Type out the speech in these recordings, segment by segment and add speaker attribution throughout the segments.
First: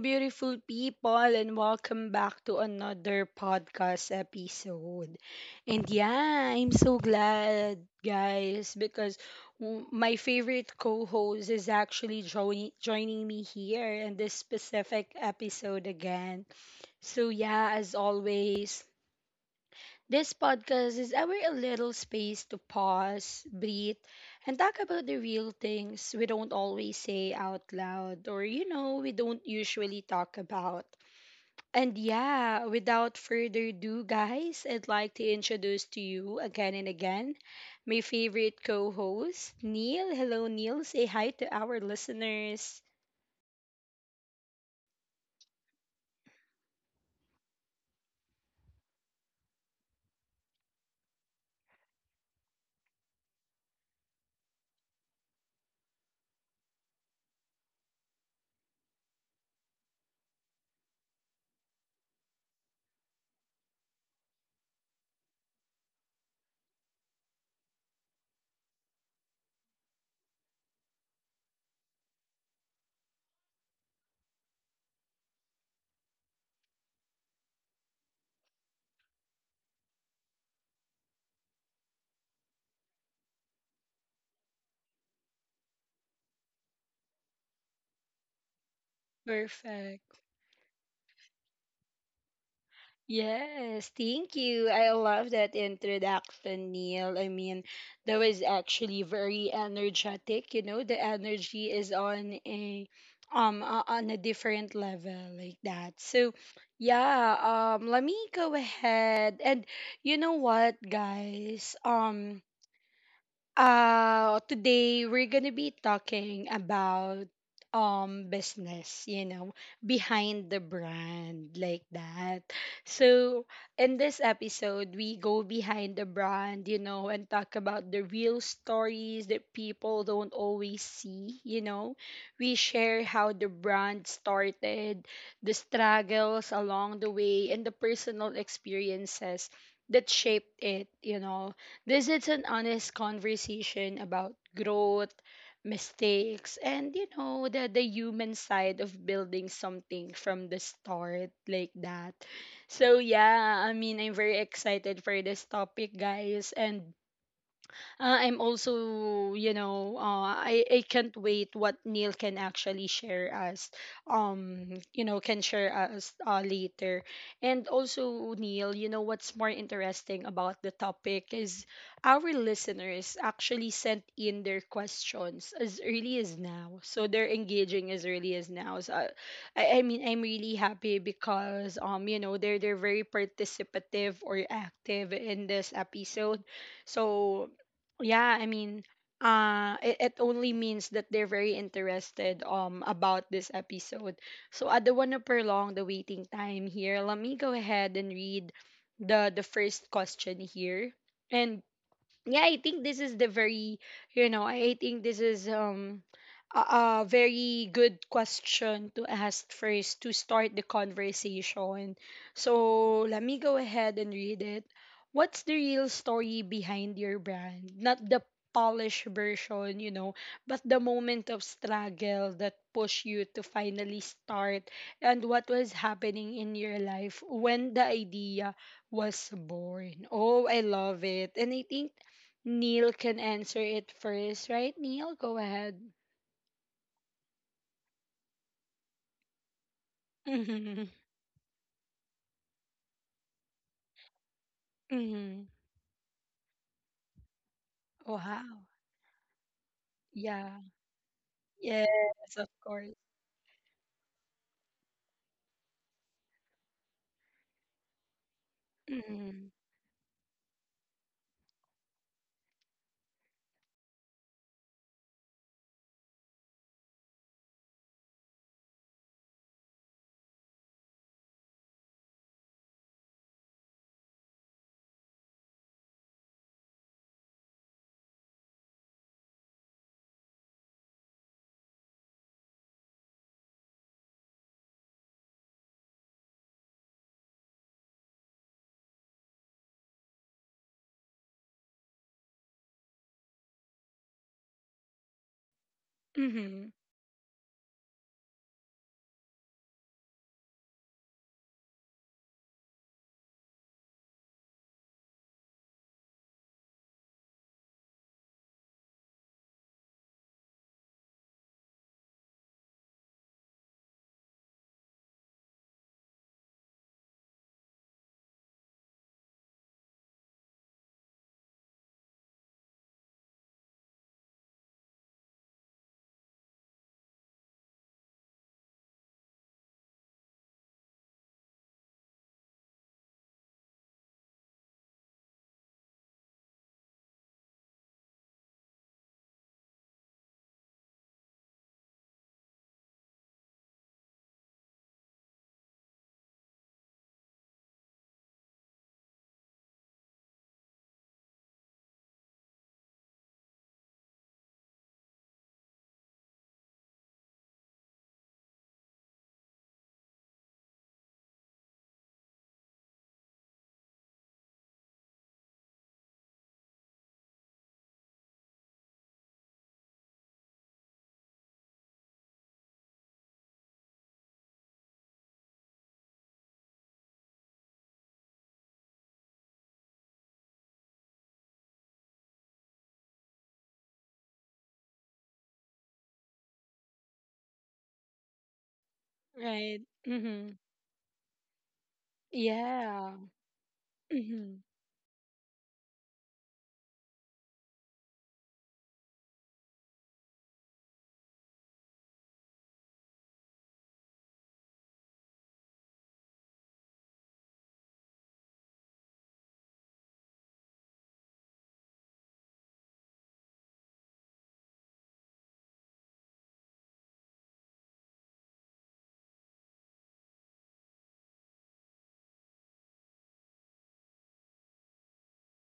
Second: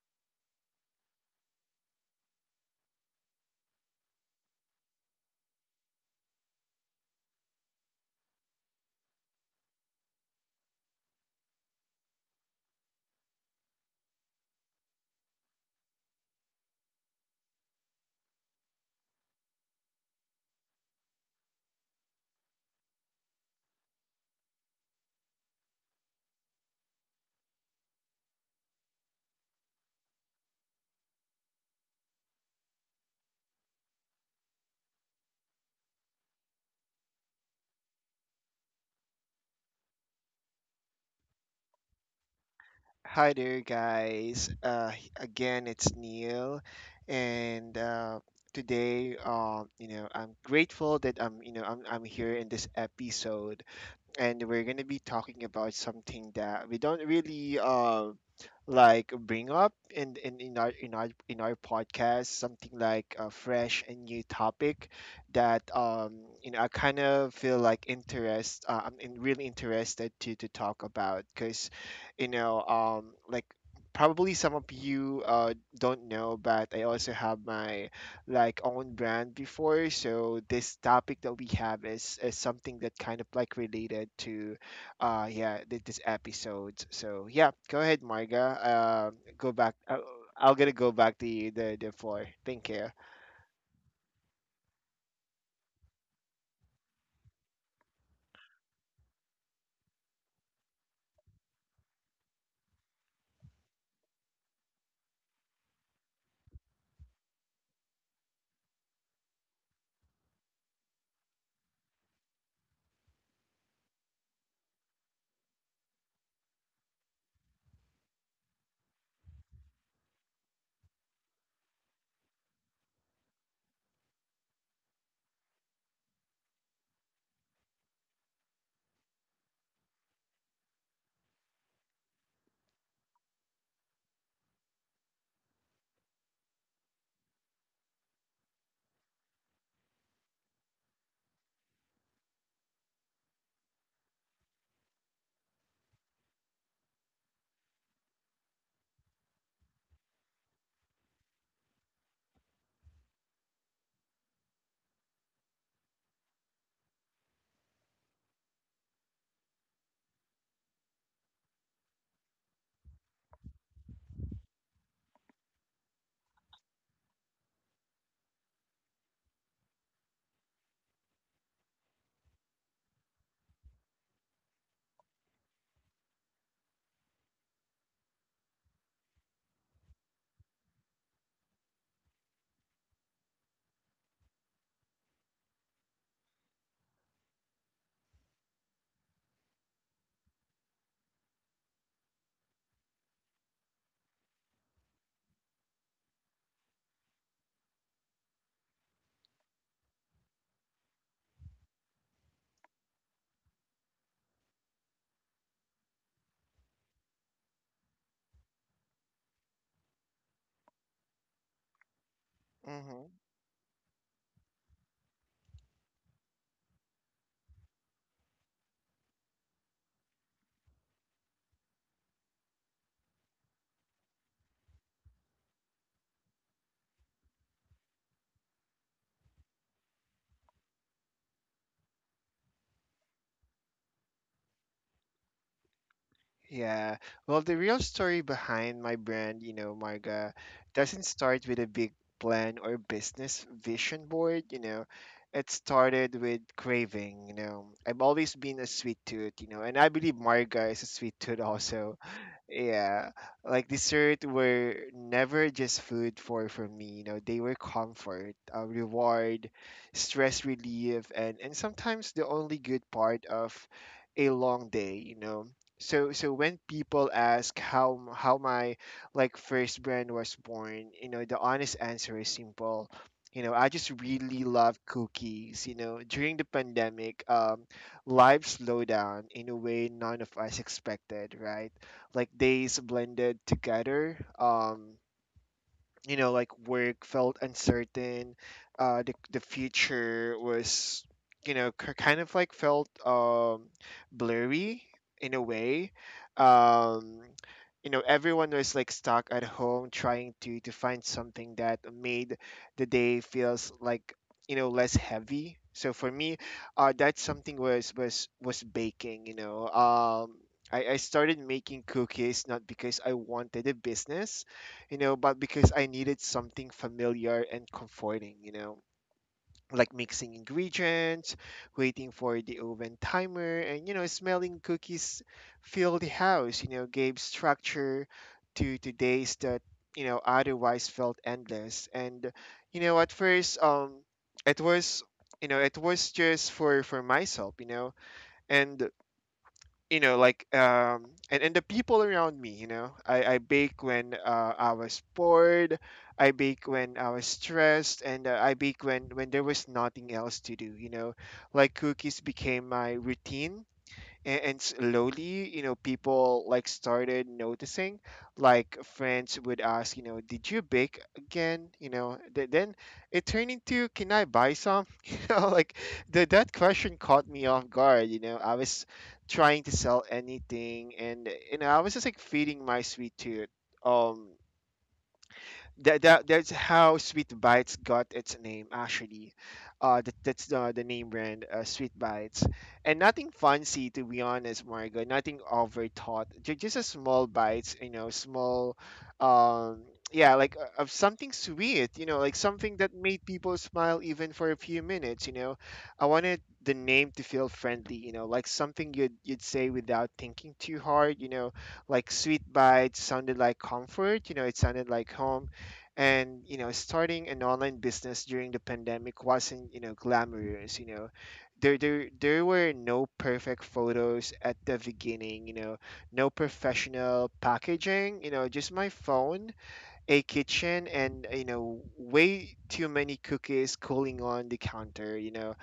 Speaker 1: beautiful people, and welcome back to another podcast episode. And yeah, I'm so glad, guys, because my favorite co host is actually joining me here in this specific episode again. So, yeah, as always, this podcast is our little space to pause, breathe, and talk about the real things we don't always say out loud or we don't usually talk about. And yeah, without further ado, guys, I'd like to introduce to you again and again my favorite co host, Neil. Hello, Neil. Say hi to our listeners.
Speaker 2: Hi there, guys. Again, it's Neil, and today, I'm grateful that I'm, you know, I'm here in this episode, and we're going to be talking about something that we don't really like bring up in, in our podcast. Something like a fresh and new topic that I kind of feel like interest I'm really interested to talk about because you know um like probably some of you don't know, but I also have my like own brand before. So this topic that we have is something that kind of like related to, this episode. So yeah, go ahead, Marga. Go back.
Speaker 1: Perfect.
Speaker 2: I'll gonna go back to you, the floor. Thank you.
Speaker 1: Yes, thank you. I love that introduction, Neil. I mean, that was actually very energetic. You know, the energy is on a different level like that. So, yeah, let me go ahead and you know what, guys? Today we're gonna be talking about business, you know, behind the brand like that. So in this episode, we go behind the brand, you know, and talk about the real stories that people don't always see, you know. We share how the brand started, the struggles along the way, and the personal experiences that shaped it, you know, this is an honest conversation about growth, mistakes, and you know, the human side of building something from the start like that. So, yeah, I mean, I'm very excited for this topic, guys. And I'm also, you know, I can't wait what Neil can actually share us, you know, can share us later. And also, Neil, you know, what's more interesting about the topic is our listeners actually sent in their questions as early as now. So they're engaging as early as now. So I, I mean, I'm really happy because, you know, they're very participative or active in this episode. So yeah, I mean, it only means that they're very interested about this episode. So I don't want to prolong the waiting time here. Let me go ahead and read the first question here. And yeah, I think this is the very, you know, I think this is a very good question to ask first to start the conversation. So
Speaker 2: hmm
Speaker 1: let me go ahead and read it. What's the real story behind your brand, not the polished version, you know, but the moment of struggle that pushed you to finally start, and what was happening in your life when the idea was born? Oh, I love it. And I think Neil can answer it first, right? Neil, go ahead.
Speaker 2: Yeah. Well, the real story behind my brand, you know, Marga,
Speaker 1: Mm-hmm.
Speaker 2: doesn't start with a big plan or business vision board, you know.
Speaker 1: Mm-hmm.
Speaker 2: It started with craving, you know. I've always been
Speaker 1: Wow.
Speaker 2: a sweet tooth, you know, and I believe
Speaker 1: Yeah.
Speaker 2: Marga is a sweet tooth
Speaker 1: Yes,
Speaker 2: also.
Speaker 1: of course.
Speaker 2: Yeah, like dessert were never just food for me. You know, they were comfort,
Speaker 1: Mm-hmm.
Speaker 2: reward, stress relief, and sometimes the only good part of a long day. You know, so when people ask how my like first brand was born, you know, the honest answer is simple. You know, I just really love cookies. You know, during the pandemic, life slowed down in a way none of us expected, right? Like days blended together, you know, like work felt uncertain, the future was, you know, kind of like felt blurry in a way.
Speaker 1: Mm-hmm.
Speaker 2: um you know, everyone was like stuck at home, trying to find something that made the day feels like, you know, less heavy. So for me, that something was baking, you know. I started making cookies not because I wanted a business, you know, but because I needed something familiar and comforting, you know, like mixing ingredients, waiting for the oven timer, and, you know, smelling cookies fill the house, you know, gave structure to, days that, you know, otherwise felt endless. And, you know, at first, it was, you know, it was just for, myself, you know. And you know like um and and the people around me, you know, I bake when I was bored, I bake when I was stressed, and I bake when there was nothing else to do, you know. Like cookies became my routine, and slowly, you know, people like started noticing. Like friends would ask, you know, did you bake again? You know, then it turned into, can I buy some? You know, like that question caught me off guard. You know, I was trying to sell anything, and you know, I was just like feeding my sweet tooth. Um that, that that's how Sweet Bites got its name, actually. That's the name brand, Sweet Bites, and nothing fancy to be honest, Margo. Nothing overthought. Just a small bites, you know, small,
Speaker 1: Right.
Speaker 2: um, yeah,
Speaker 1: Mm-hmm.
Speaker 2: like of something sweet, you know, like something that
Speaker 1: Yeah.
Speaker 2: made people smile even for
Speaker 1: Mm-hmm.
Speaker 2: a few minutes. You know, I wanted the name to feel friendly, you know, like something you'd say without thinking too hard. You know, like sweet bites sounded like comfort, you know, it sounded like home. And you know, starting an online business during the pandemic wasn't, you know, glamorous, you know. There were no perfect photos at the beginning, you know, no professional packaging, you know, just my phone, a kitchen, and you know, way too many cookies cooling on the counter, you know.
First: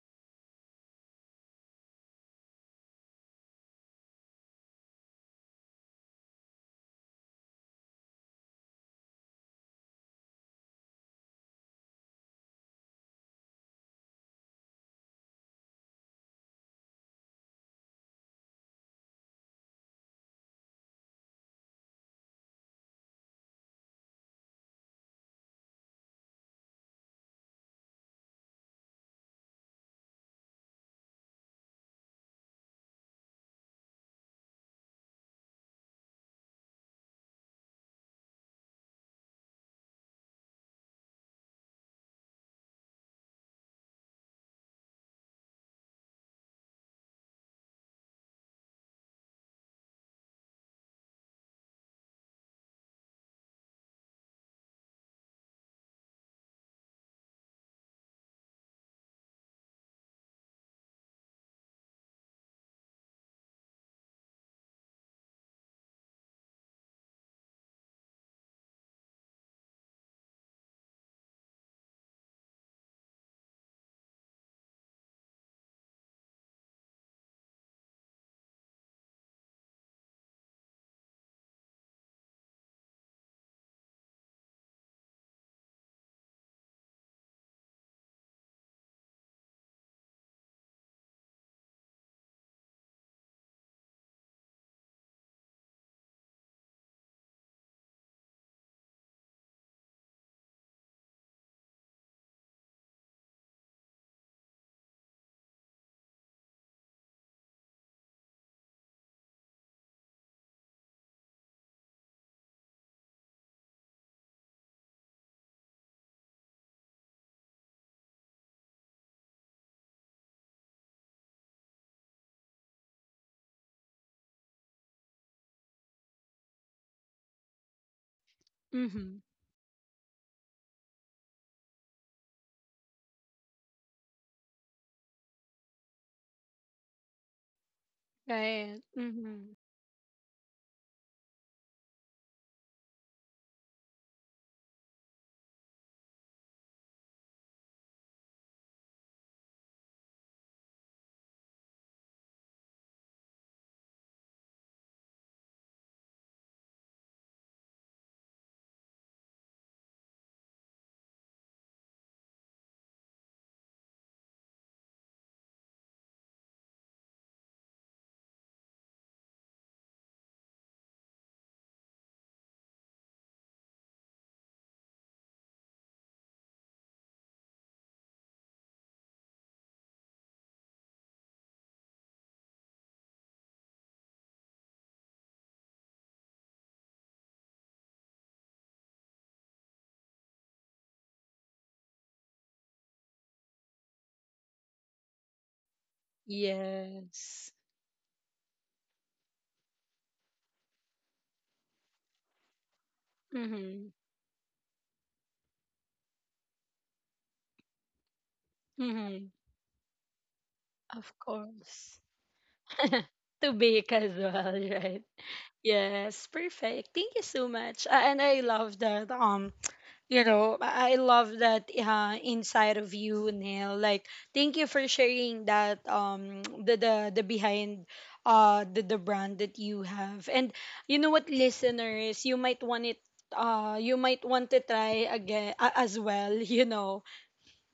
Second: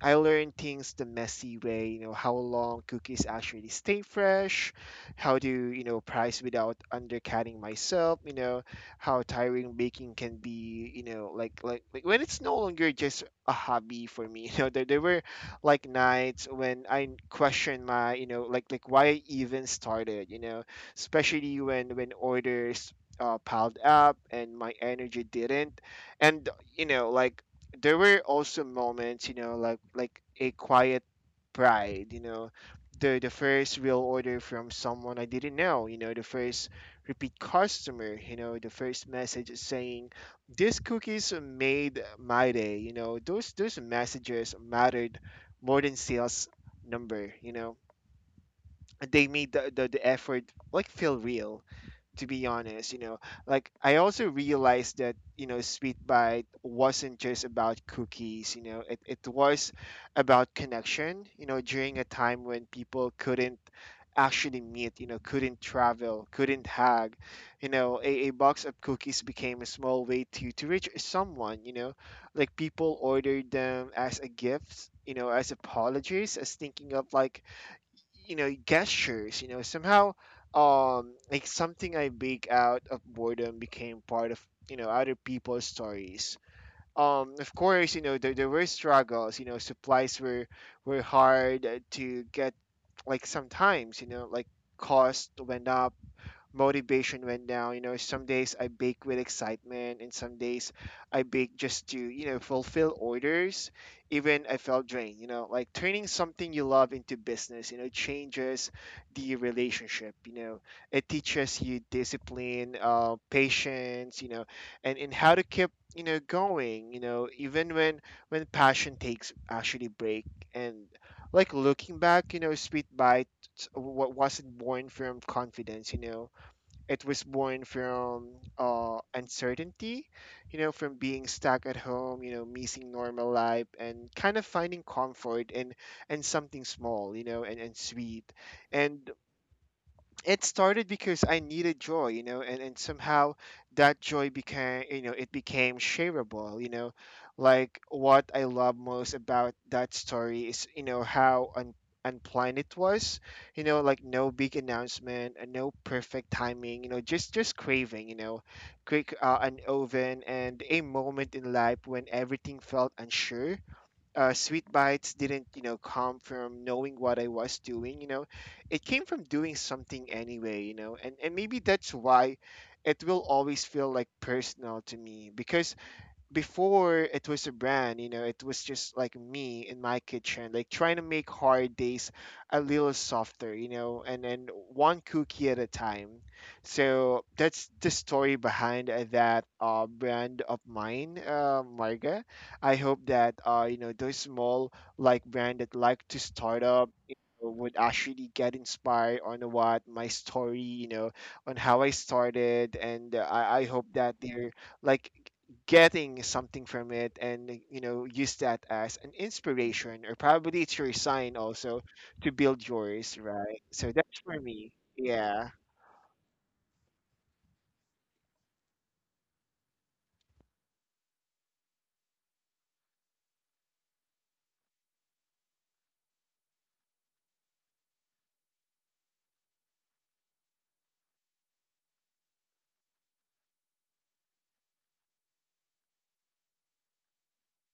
Speaker 2: I learned things the messy way, you know, how long cookies actually stay fresh, how to, you know, price without undercutting myself, you know, how tiring baking can be, you know, like when it's no longer just a hobby for me. You know, there were like nights when I questioned my, you know, like why I even started, you know, especially when orders piled up and my energy didn't. And you know, like there were also moments, you know, like a quiet pride, you know, the first real order from someone I didn't know, you know, the first repeat customer, you know, the first message saying these cookies made my day, you know, those messages mattered more than sales number, you know. They made the effort like feel real, to be honest, you know. Like I also realized that, you know, Sweet Bite wasn't just about cookies, you know, it was about connection, you know, during a time when people couldn't actually meet, you know, couldn't travel, couldn't hug, you know. A box of cookies became a small way to, reach someone, you know, like people ordered them as a gift, you know, as apologies, as thinking of like, you know, gestures. You know, somehow, like something I bake out of boredom became part of, you know, other people's stories. Of course, you know, there were struggles, you know. Supplies were hard to get. Like sometimes, you know, like cost went up, motivation went down. You know, some days I bake with excitement, and some days I bake just to, you know, fulfill orders. Even I felt drained, you know, like turning something you love into business, you know, changes the relationship. You know, it teaches you discipline, patience, you know, and how to keep, you know, going, you know, even when passion takes actually break. And like looking back, you know, Sweet Bite what wasn't born from confidence, you know. It was born from
Speaker 1: Mm-hmm.
Speaker 2: uncertainty, you know, from being stuck at home, you know, missing normal life, and kind of finding comfort and something small, you know, and sweet.
Speaker 1: Right.
Speaker 2: And
Speaker 1: Mm-hmm.
Speaker 2: it started because I needed joy, you know, and somehow that joy became, you know, it became shareable, you know. Like what I love most about that story is, you know, how unplanned it was, you know, like no big announcement and no perfect timing, you know, just craving, you know, quick, an oven, and a moment in life when everything felt unsure. Sweet bites didn't, you know, come from knowing what I was doing, you know. It came from doing something anyway, you know. And maybe that's why it will always feel like personal to me, because before it was a brand, you know, it was just like me in my kitchen, like trying to make hard days a little softer, you know, and then one cookie at a time. So that's the story behind that brand of mine, Marga. I hope that, you know, those small like brand that like to start up, you know,
Speaker 1: Yes.
Speaker 2: would actually get inspired on what my story, you know, on how I started. And I hope
Speaker 1: Mm-hmm.
Speaker 2: that they're like getting something from it, and you know, use that as an
Speaker 1: Mm-hmm.
Speaker 2: inspiration, or probably it's your
Speaker 1: Of
Speaker 2: sign also
Speaker 1: course.
Speaker 2: to build yours,
Speaker 1: To
Speaker 2: right? So
Speaker 1: bake as
Speaker 2: that's for
Speaker 1: well,
Speaker 2: me,
Speaker 1: right?
Speaker 2: yeah.
Speaker 1: Yes, perfect. Thank you so much. And I love that you know, I love that inside of you, Neil, like thank you for sharing that the behind the brand that you have. And you know what, listeners, you might want it, uh, you might want to try again as well, you know,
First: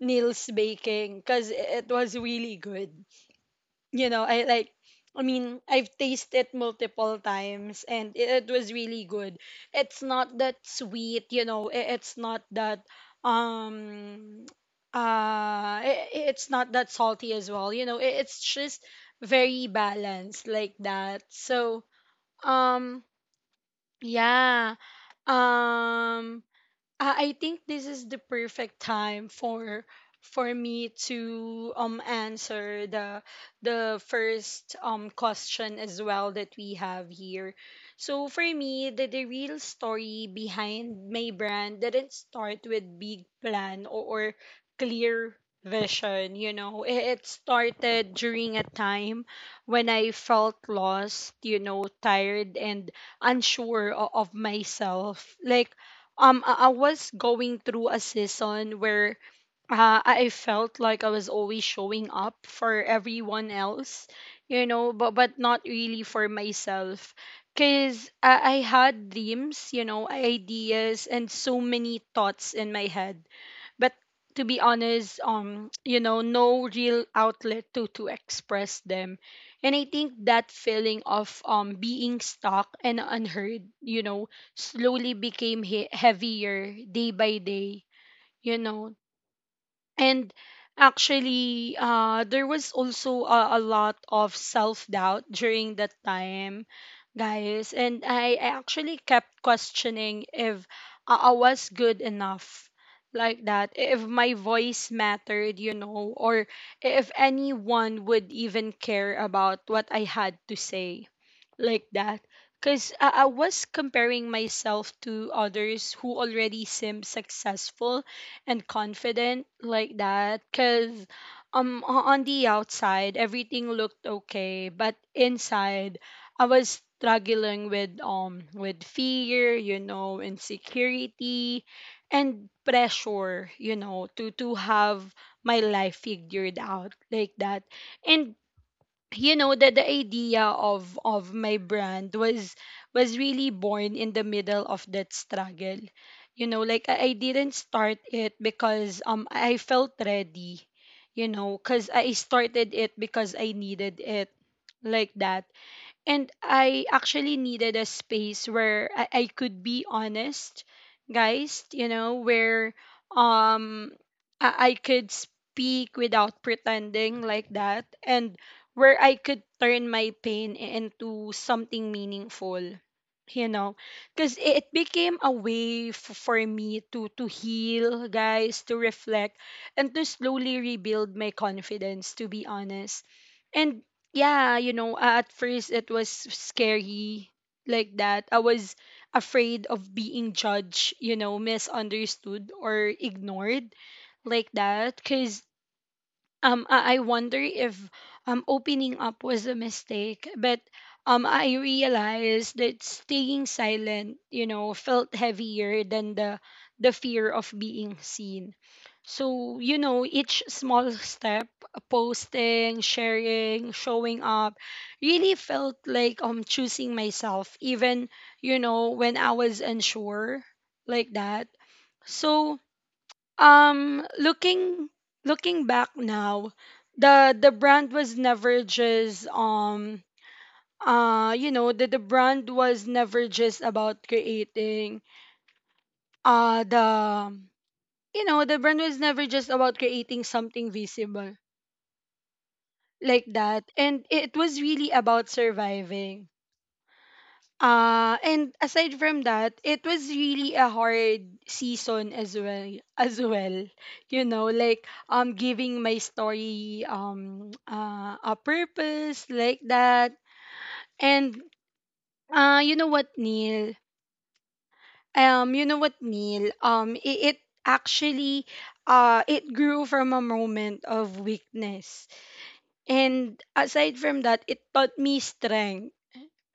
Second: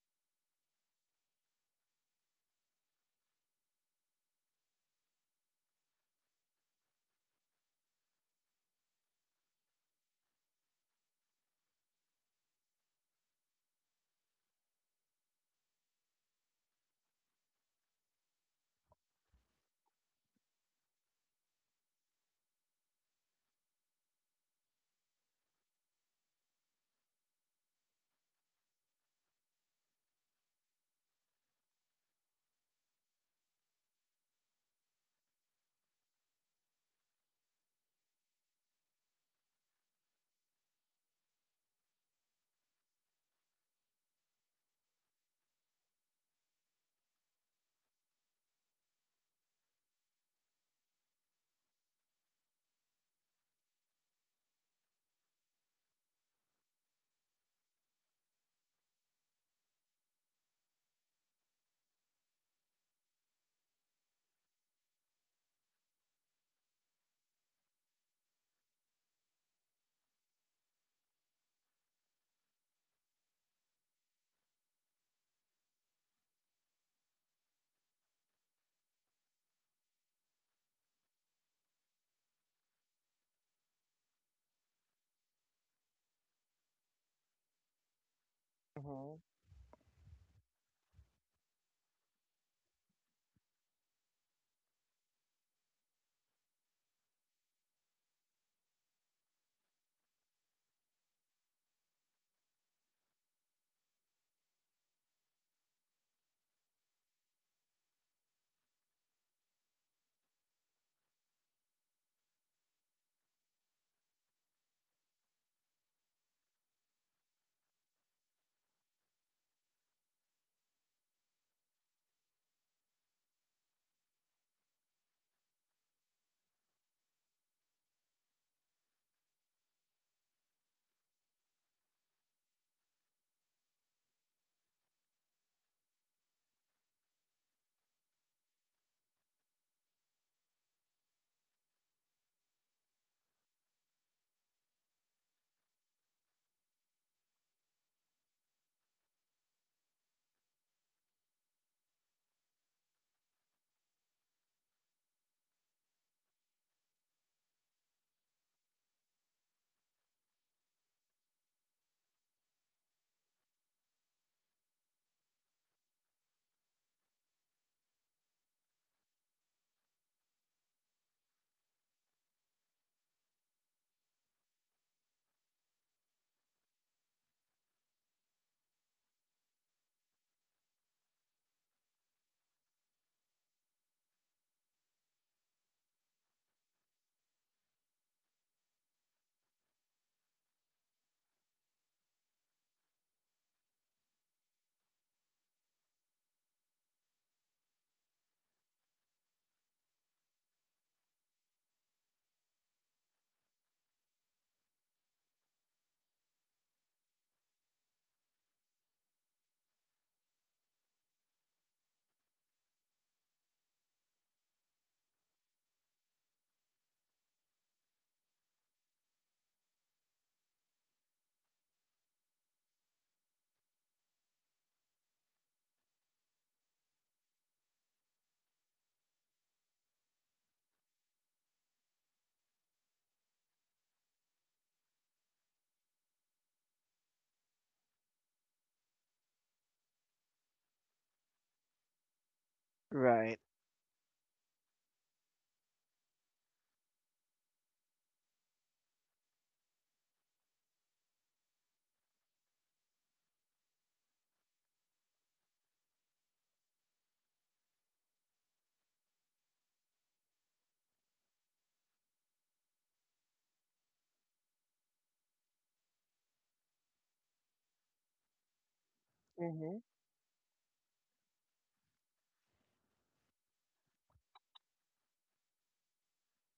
Speaker 1: Neil's baking, because it was really good, you know. I like, I mean, I've tasted it multiple times and it was really good. It's not that sweet, you know, it's not that um it's not that salty as well, you know. It's just very balanced like that. So, um yeah. Um I think this is the perfect time for me to answer the first question as well that we have here. So for me, the real story behind my brand didn't start with big plan, or clear vision, you know. It started during a time when I felt lost, you know, tired and unsure of myself. Like I was going through a season where I felt like I was always showing up for everyone else, you know, but not really for myself. Cause I had dreams, you know, ideas, and so many thoughts in my head, but to be honest you know no real outlet to express them. And I think that feeling of being stuck and unheard, you know, slowly became heavier day by day, you know.
Speaker 2: Mm-hmm.
Speaker 1: And actually, there was also a lot of self doubt during that time, guys. And I actually kept questioning if I was good enough like that, if my voice mattered, you know, or if anyone would even care about what I had to say like that. Because I was comparing myself to others who already seem successful and confident like that. Because on the outside everything looked okay, but inside I was struggling with fear, you know, insecurity, and pressure, you know, to have my life figured out like that. And you know, that the idea of my brand was really born in the middle of that struggle, you know. Like I didn't start it because I felt ready, you know, because I started it because I needed it like that. And I actually needed a space where I could be honest, guys, you know, where um I could speak without pretending like that, and where I could turn my pain into something meaningful, you know, because it became a way for me to heal, guys, to reflect and to slowly rebuild my confidence, to be honest. And yeah, you know, at first it was scary like that. I was afraid of being judged, you know, misunderstood or ignored like that. Cuz I wonder if opening up was a mistake, but I realized that staying silent, you know, felt heavier than the fear of being seen. So, you know, each small step, posting, sharing, showing up, really felt like choosing myself, even, you know, when I was unsure like that. So, um looking looking back now, the brand was never just you know, the brand was never just about creating the you know the brand was never just about creating something visible like
Speaker 2: Right.
Speaker 1: that. And it was really about surviving. And aside from that, it was really a hard season as as well. You know, like giving my story a purpose like that. And uh, you know what, Neil? It, it actually it
Speaker 2: Mm-hmm.
Speaker 1: grew from a moment of weakness. And aside from that, it taught me strength,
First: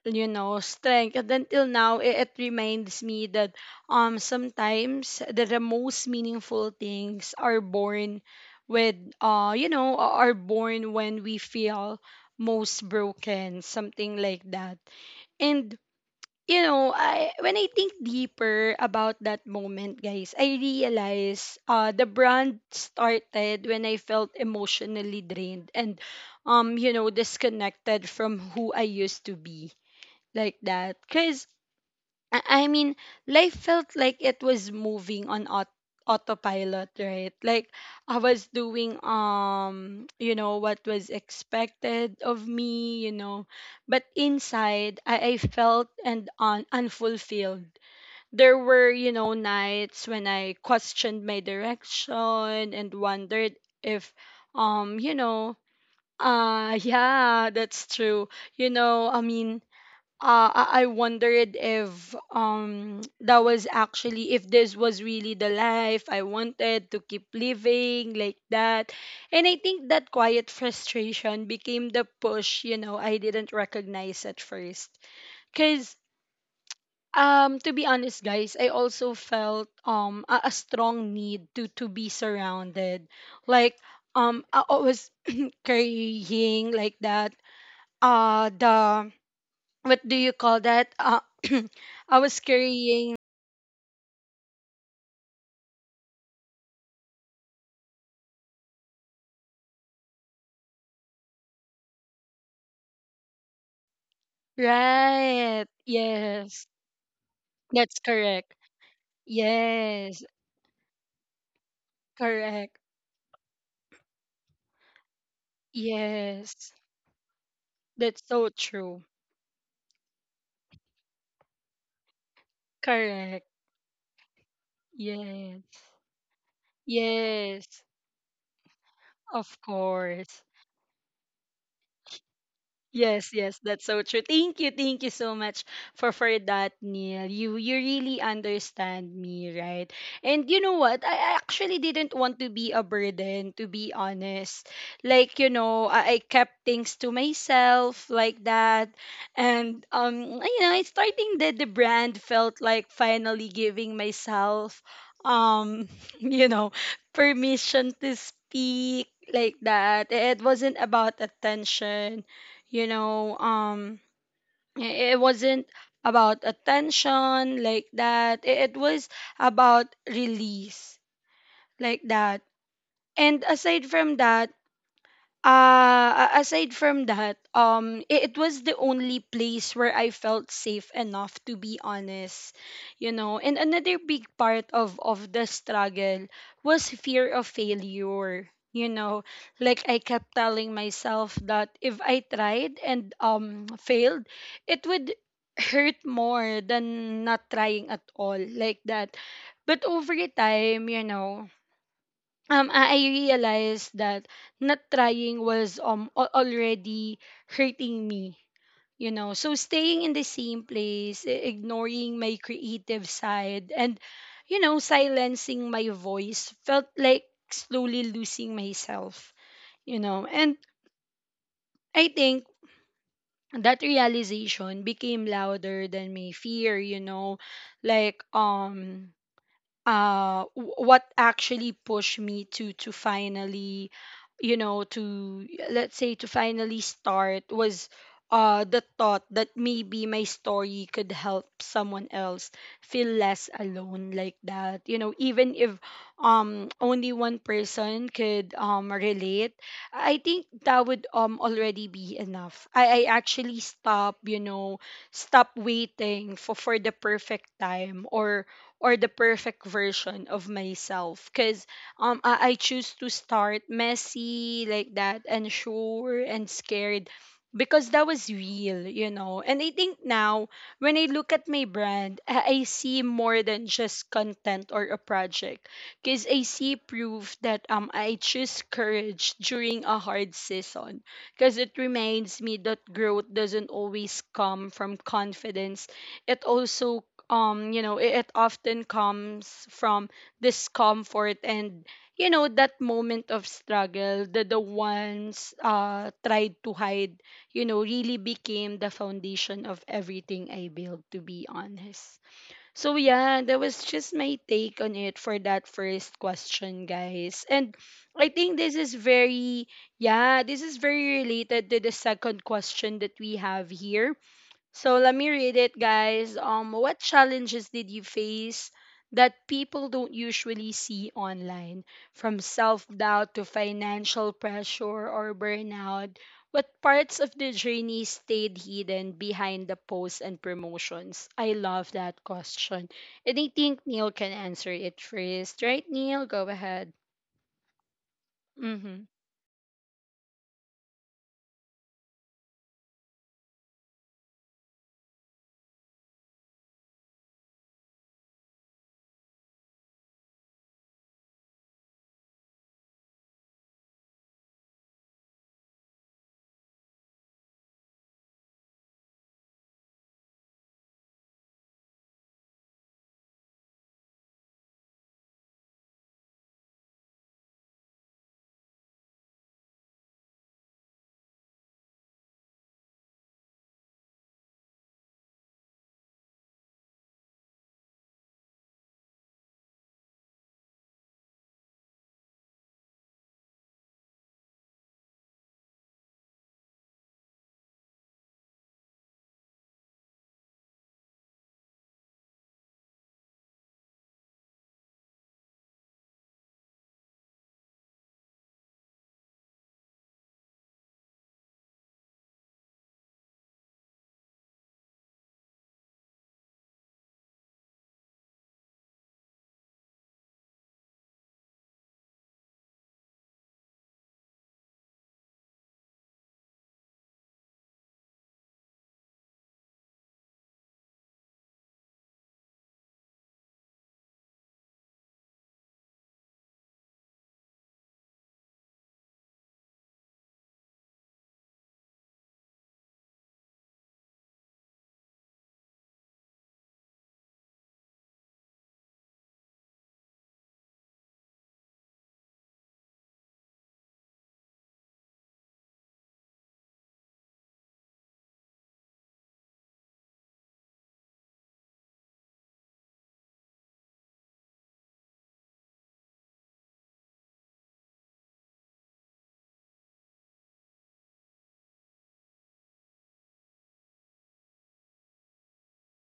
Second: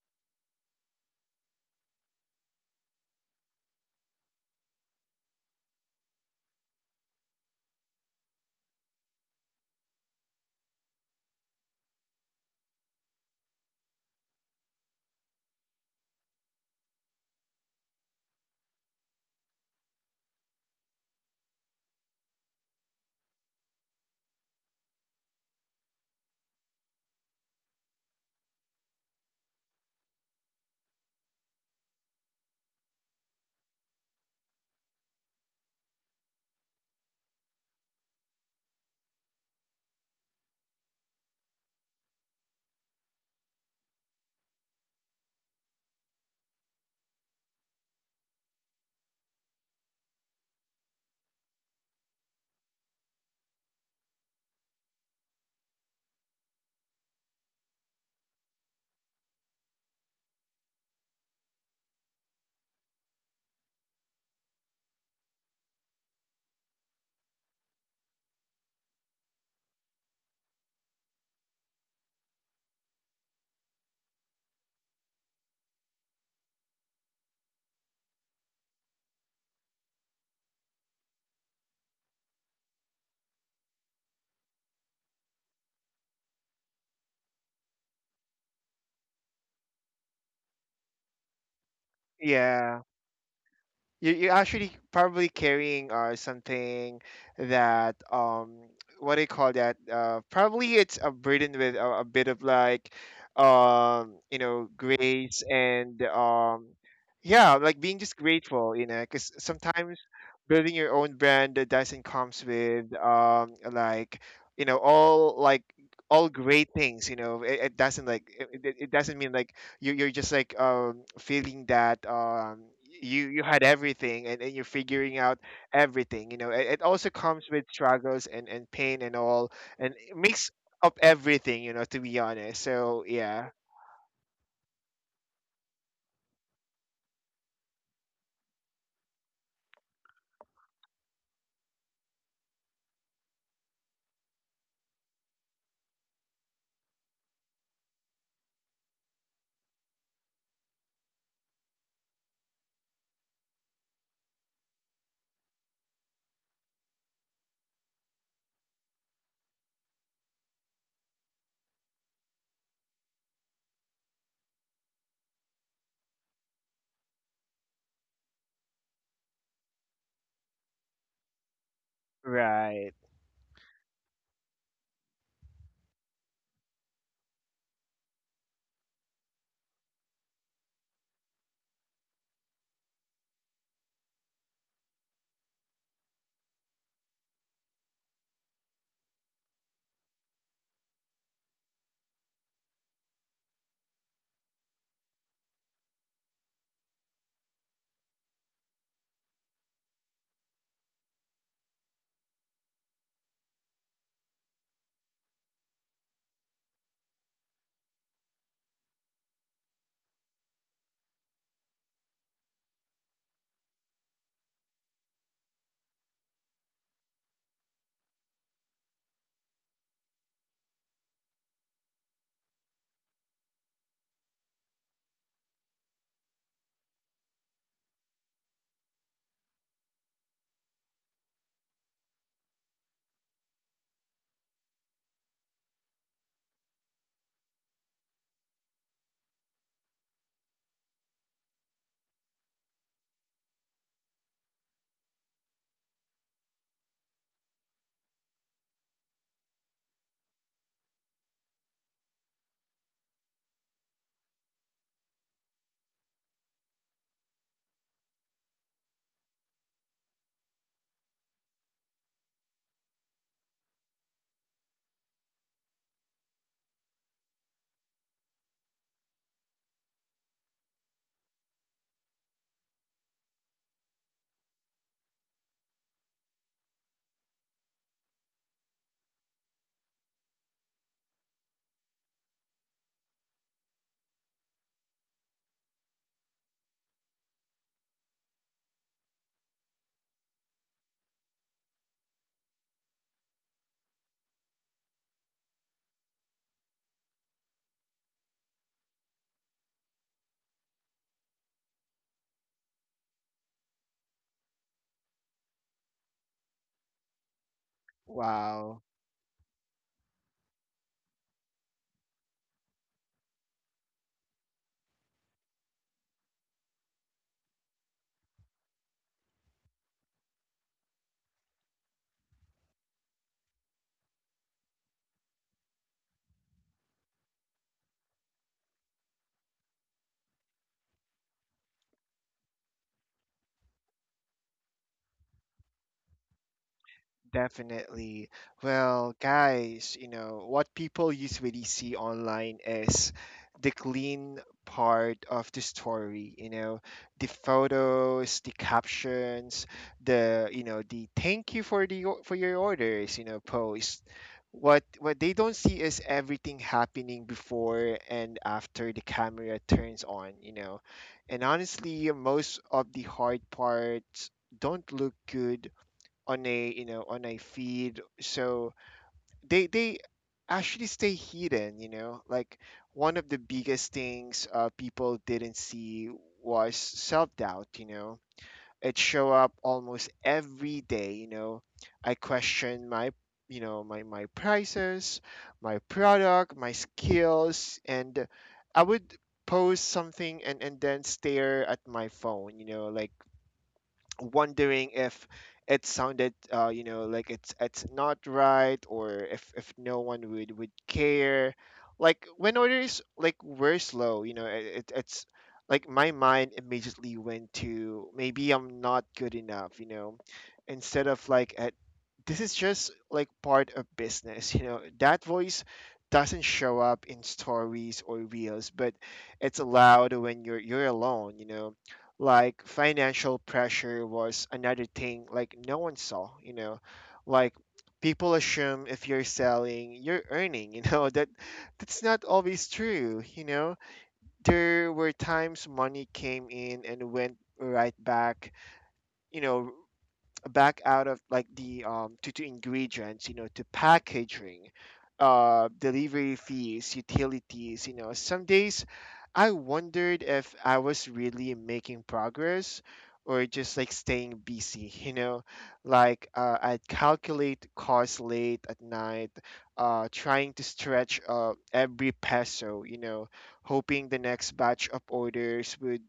Speaker 1: you know, strength. And until now, it reminds me that sometimes the most meaningful things are born with you know are born when we feel most broken, something like that. And you know, I when I think deeper about that moment, guys, I realize uh, the brand started when I felt emotionally drained and you know disconnected from who I used to be like that. Because I mean, life felt like it was moving on autopilot, right? Like I was doing you know what was expected of me, you know, but inside I felt and unfulfilled. There were, you know, nights when I questioned my direction and wondered if um you know yeah, that's true, you know, I mean, I wondered if that was actually if this was really the life I wanted to keep living like that. And I think that quiet frustration became the push, you know, I didn't recognize at first. Cuz to be honest, guys, I also felt a strong need to be surrounded. Like I was carrying like that the what do you call that? I was
Speaker 2: Yeah.
Speaker 1: carrying.
Speaker 2: You're actually probably carrying something that what do you call that? Probably it's a burden with a bit of like, you know, grace,
Speaker 1: Right.
Speaker 2: and
Speaker 1: Yes.
Speaker 2: yeah, like
Speaker 1: That's
Speaker 2: being just
Speaker 1: correct.
Speaker 2: grateful, you know, because sometimes
Speaker 1: Yes.
Speaker 2: building your own brand that doesn't comes
Speaker 1: Correct.
Speaker 2: with, like, you know, all like all great
Speaker 1: Yes.
Speaker 2: things, you know. It doesn't
Speaker 1: That's
Speaker 2: like
Speaker 1: so
Speaker 2: it
Speaker 1: true.
Speaker 2: doesn't mean like you you're just like, feeling that you you
Speaker 1: Correct.
Speaker 2: had everything, and you're figuring out
Speaker 1: Yes.
Speaker 2: everything, you know. It also comes with
Speaker 1: Yes.
Speaker 2: struggles and pain and all,
Speaker 1: Of
Speaker 2: and it
Speaker 1: course.
Speaker 2: makes up everything, you know, to be honest, so
Speaker 1: Yes,
Speaker 2: yeah.
Speaker 1: yes, that's so true. Thank you so much for that, Neil. You really understand me, right? And you know what? I actually didn't want to be a burden, to be honest. Like you know, I kept things to myself like that, and you know, it's starting that the brand felt like finally giving myself, um, you know, permission to speak like that. It wasn't about attention you know um it wasn't about attention like that. It was about release like that.
Speaker 2: Right.
Speaker 1: And aside from that, aside from that, it was the only place where I felt safe enough, to be honest. You know, and another big part of the struggle was fear of failure, you know. Like I kept telling myself that if I tried and failed, it would hurt more than not trying at all like that. But over time, you know, I realized that not trying was already hurting me, you know. So staying in the same place, ignoring my creative side and, you know, silencing my voice felt like slowly losing myself, you know. And I think that realization became louder than my fear, you know. Like what actually pushed me to finally, you know, to let's say to finally start was the thought that maybe my story could help someone else feel less alone like that, you know. Even if, only one person could relate, I think that would already be enough. I actually stop, you know, stop waiting for the perfect time, or the perfect version of myself, because I choose to start messy like that, and sure and scared, because that was real, you know. And I think now when I look at my brand, I see more than just content or a project, because I see proof that I choose courage during a hard season, because it reminds me that growth doesn't always come from confidence. It also, it often comes from discomfort and, you know, that moment of struggle, the ones tried to hide, you know, really became the foundation of everything I built, to be honest. So yeah, that was just my take on it for that first question, guys. And I think this
Speaker 2: Wow.
Speaker 1: is very, yeah, this is very related to the second question that we have here. So let me read it, guys. What challenges did you face that people don't usually see online? From self doubt to financial pressure or burnout, what parts of the journey stayed hidden behind the posts and promotions? I love that question. And I think Neil can answer it first. Right, Neil? Go ahead.
Speaker 2: Definitely.
Speaker 1: Mm-hmm.
Speaker 2: Well, guys, you know, what people usually see online is the clean part of the story, you know, the photos, the captions, you know, the thank you for the for your orders, you know, post. What they don't see is everything happening before and after the camera turns on, you know. And honestly, most of the hard parts don't look good on a on a feed, so they actually stay hidden, like one of the biggest things people didn't see was self-doubt, it show up almost every day. I question my, my prices, my product, my skills, and I would post something and then stare at my phone, like wondering if it sounded, like it's not right, or if no one would care. Like when orders like were slow, it's like my mind immediately went to, maybe I'm not good enough, instead of like at this is just like part of business. That voice doesn't show up in stories or reels, but it's allowed when you're alone, like financial pressure was another thing, like no one saw, like people assume if you're selling, you're earning. That's not always true, there were times money came in and went right back, you know back out of like the, to ingredients, to packaging, uh, delivery fees, utilities. Some days I wondered if I was really making progress or just like staying busy, like I'd calculate costs late at night, uh, trying to stretch uh, every peso, hoping the next batch of orders would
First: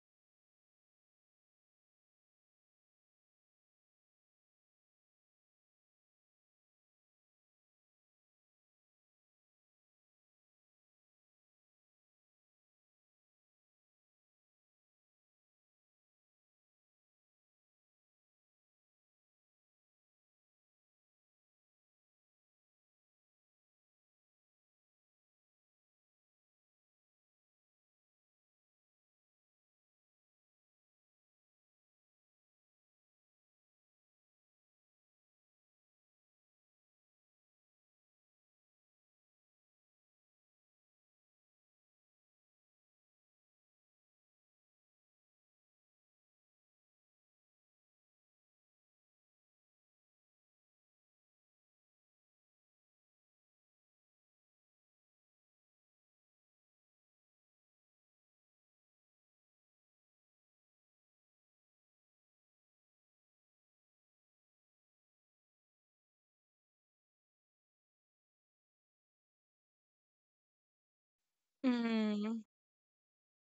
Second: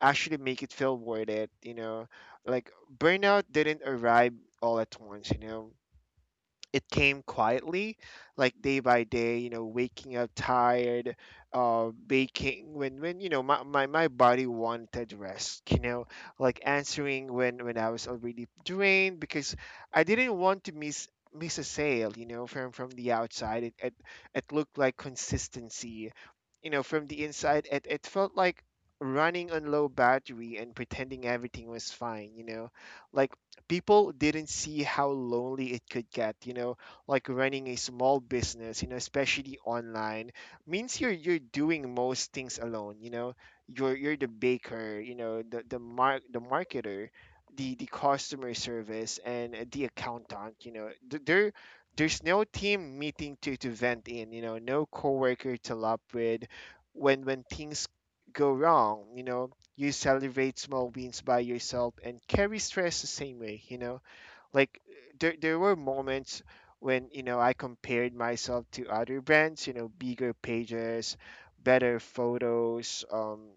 Speaker 2: actually make it feel worth it, like burnout didn't arrive all at once, it came quietly, like day by day, you know, waking up tired, baking when, you know, my body wanted rest, you know, like answering when I was already drained because I didn't want to miss a sale, you know, from the outside. It looked like consistency, you know. From the inside, it felt like running on low battery and pretending everything was fine, you know, like people didn't see how lonely it could get, like running a small business, especially online, means you're doing most things alone, you're the baker, the the marketer, the customer service, and the accountant. There there's no team meeting to vent in, no coworker to lap with when things go wrong, you celebrate small wins by yourself and carry stress the same way, like there were moments when, I compared myself to other brands, bigger pages, better
Speaker 1: Mm-hmm.
Speaker 2: photos,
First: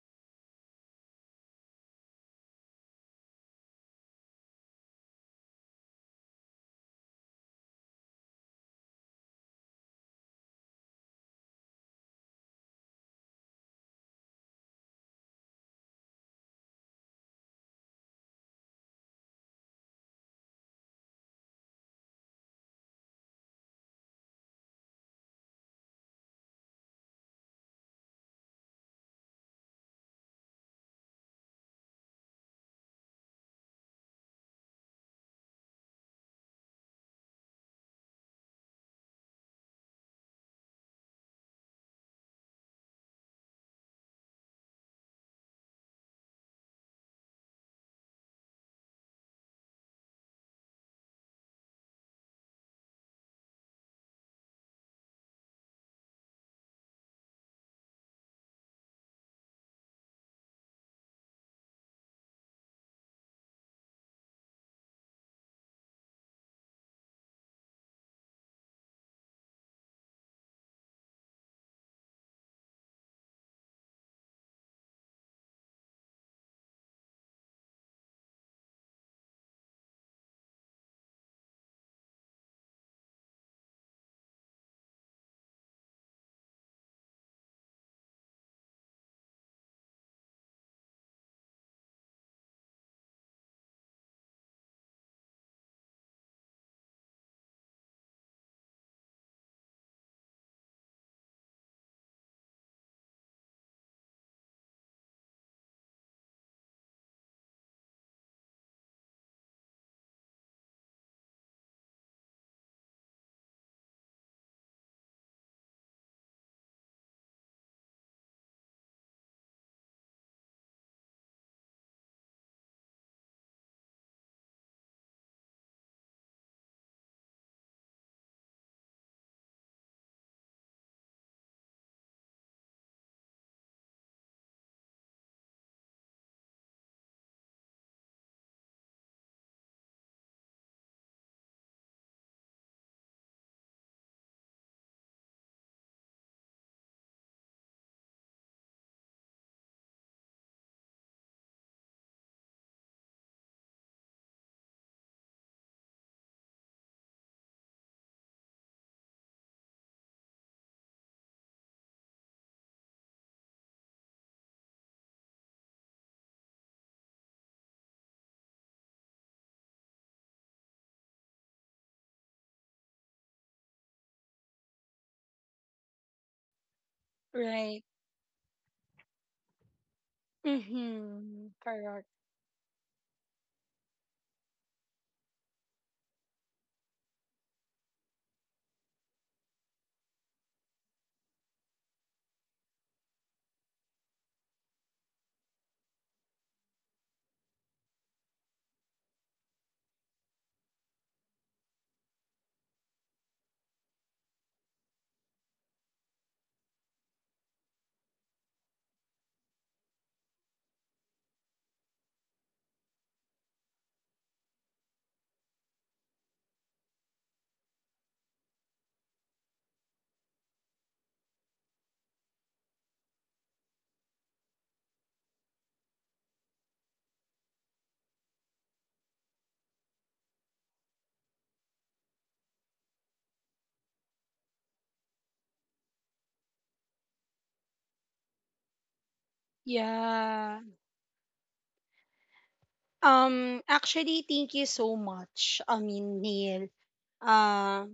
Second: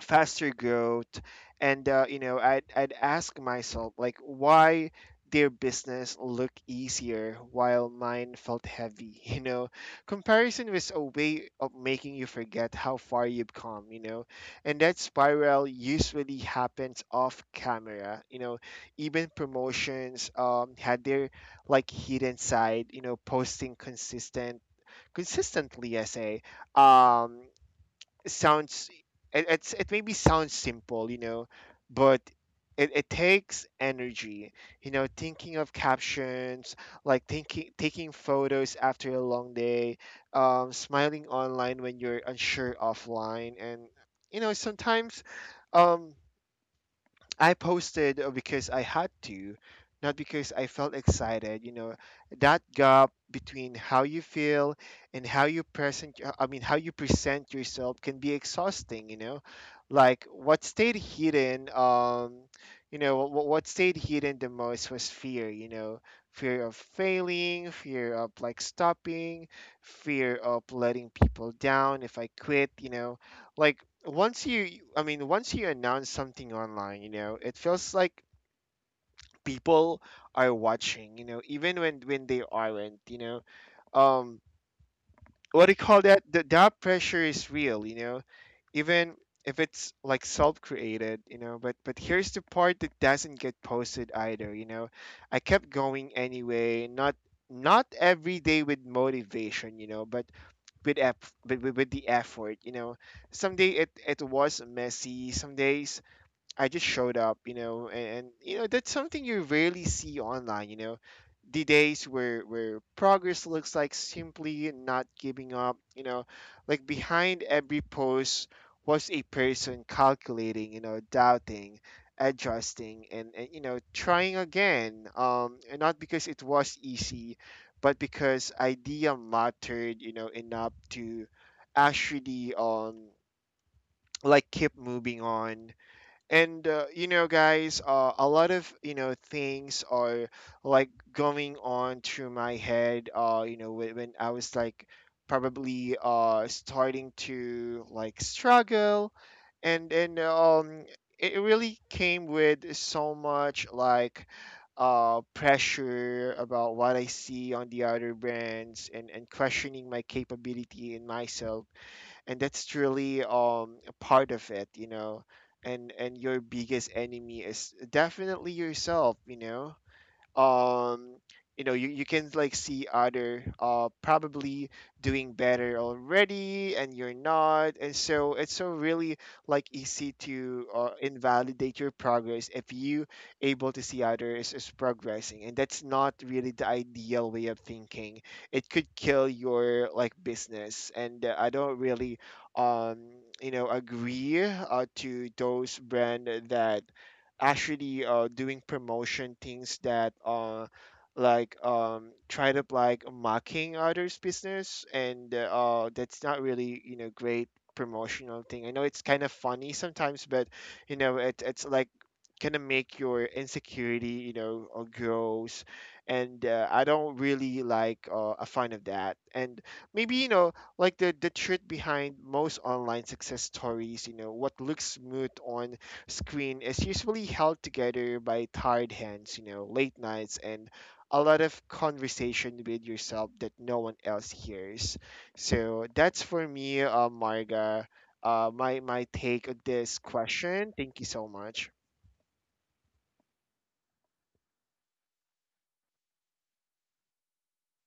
Speaker 2: faster growth. And I'd ask myself like, why their business look easier while mine felt heavy? Comparison was a way of making you forget how far you've come, and that spiral usually happens off camera, even promotions, had their like hidden side, posting consistently, I say, um sounds, it, it's it maybe sounds simple, but it takes energy, thinking of captions, like thinking taking photos after a long day, smiling online when you're unsure offline. And sometimes, um, I posted, because I had to, not because I felt excited. You know, that gap between how you feel and how you present, how you present yourself can be exhausting, you know? Like what stayed hidden, what stayed hidden the most was fear, you know, fear of failing, fear of like stopping, fear of letting people down if I quit, like once you, once you announce something online, it feels like people are watching, even when they aren't, um, what do you call that? The, that pressure is real, even if it's like self-created, but here's the part that doesn't get posted either, I kept going anyway, not every day with motivation, but with the effort, someday it was messy, some days I just showed up, and, that's something you rarely see online, the days where progress looks like simply not giving up, like behind every post was a person calculating, doubting, adjusting, and trying again. Um, and not because it was easy, but because idea mattered, enough to actually um, like keep moving on. And guys, a lot of things are like going on through my head, uh, when I was like probably uh, starting to like struggle, and it it really came with so much like, uh, pressure about what I see on the other brands, and questioning my capability in myself. And that's really um, a part of it, and your biggest enemy is definitely yourself, um, you can like see other, uh, probably doing better already, and you're not.
Speaker 1: Right.
Speaker 2: And so it's so really like easy to,
Speaker 1: Mm-hmm.
Speaker 2: invalidate your
Speaker 1: Correct.
Speaker 2: progress if you able to see others is progressing. And that's not really the ideal way of thinking, it could kill your like business. And I don't really um, agree, to those brand that actually, doing promotion things that, like try to like mocking others' business. And that's not really great promotional thing. I know it's kind of funny sometimes, but it's like kind of make your insecurity, grows. And I don't really like, a fan of that. And maybe like the truth behind most online success stories, what looks smooth on screen is usually held together by tired hands, you know, late nights, and a lot of conversation with yourself that no one else hears. So that's for me, Marga, my take on this
Speaker 1: Yeah.
Speaker 2: question. Thank you so much.
Speaker 1: Actually, thank you so much. I mean, Neil. Uh,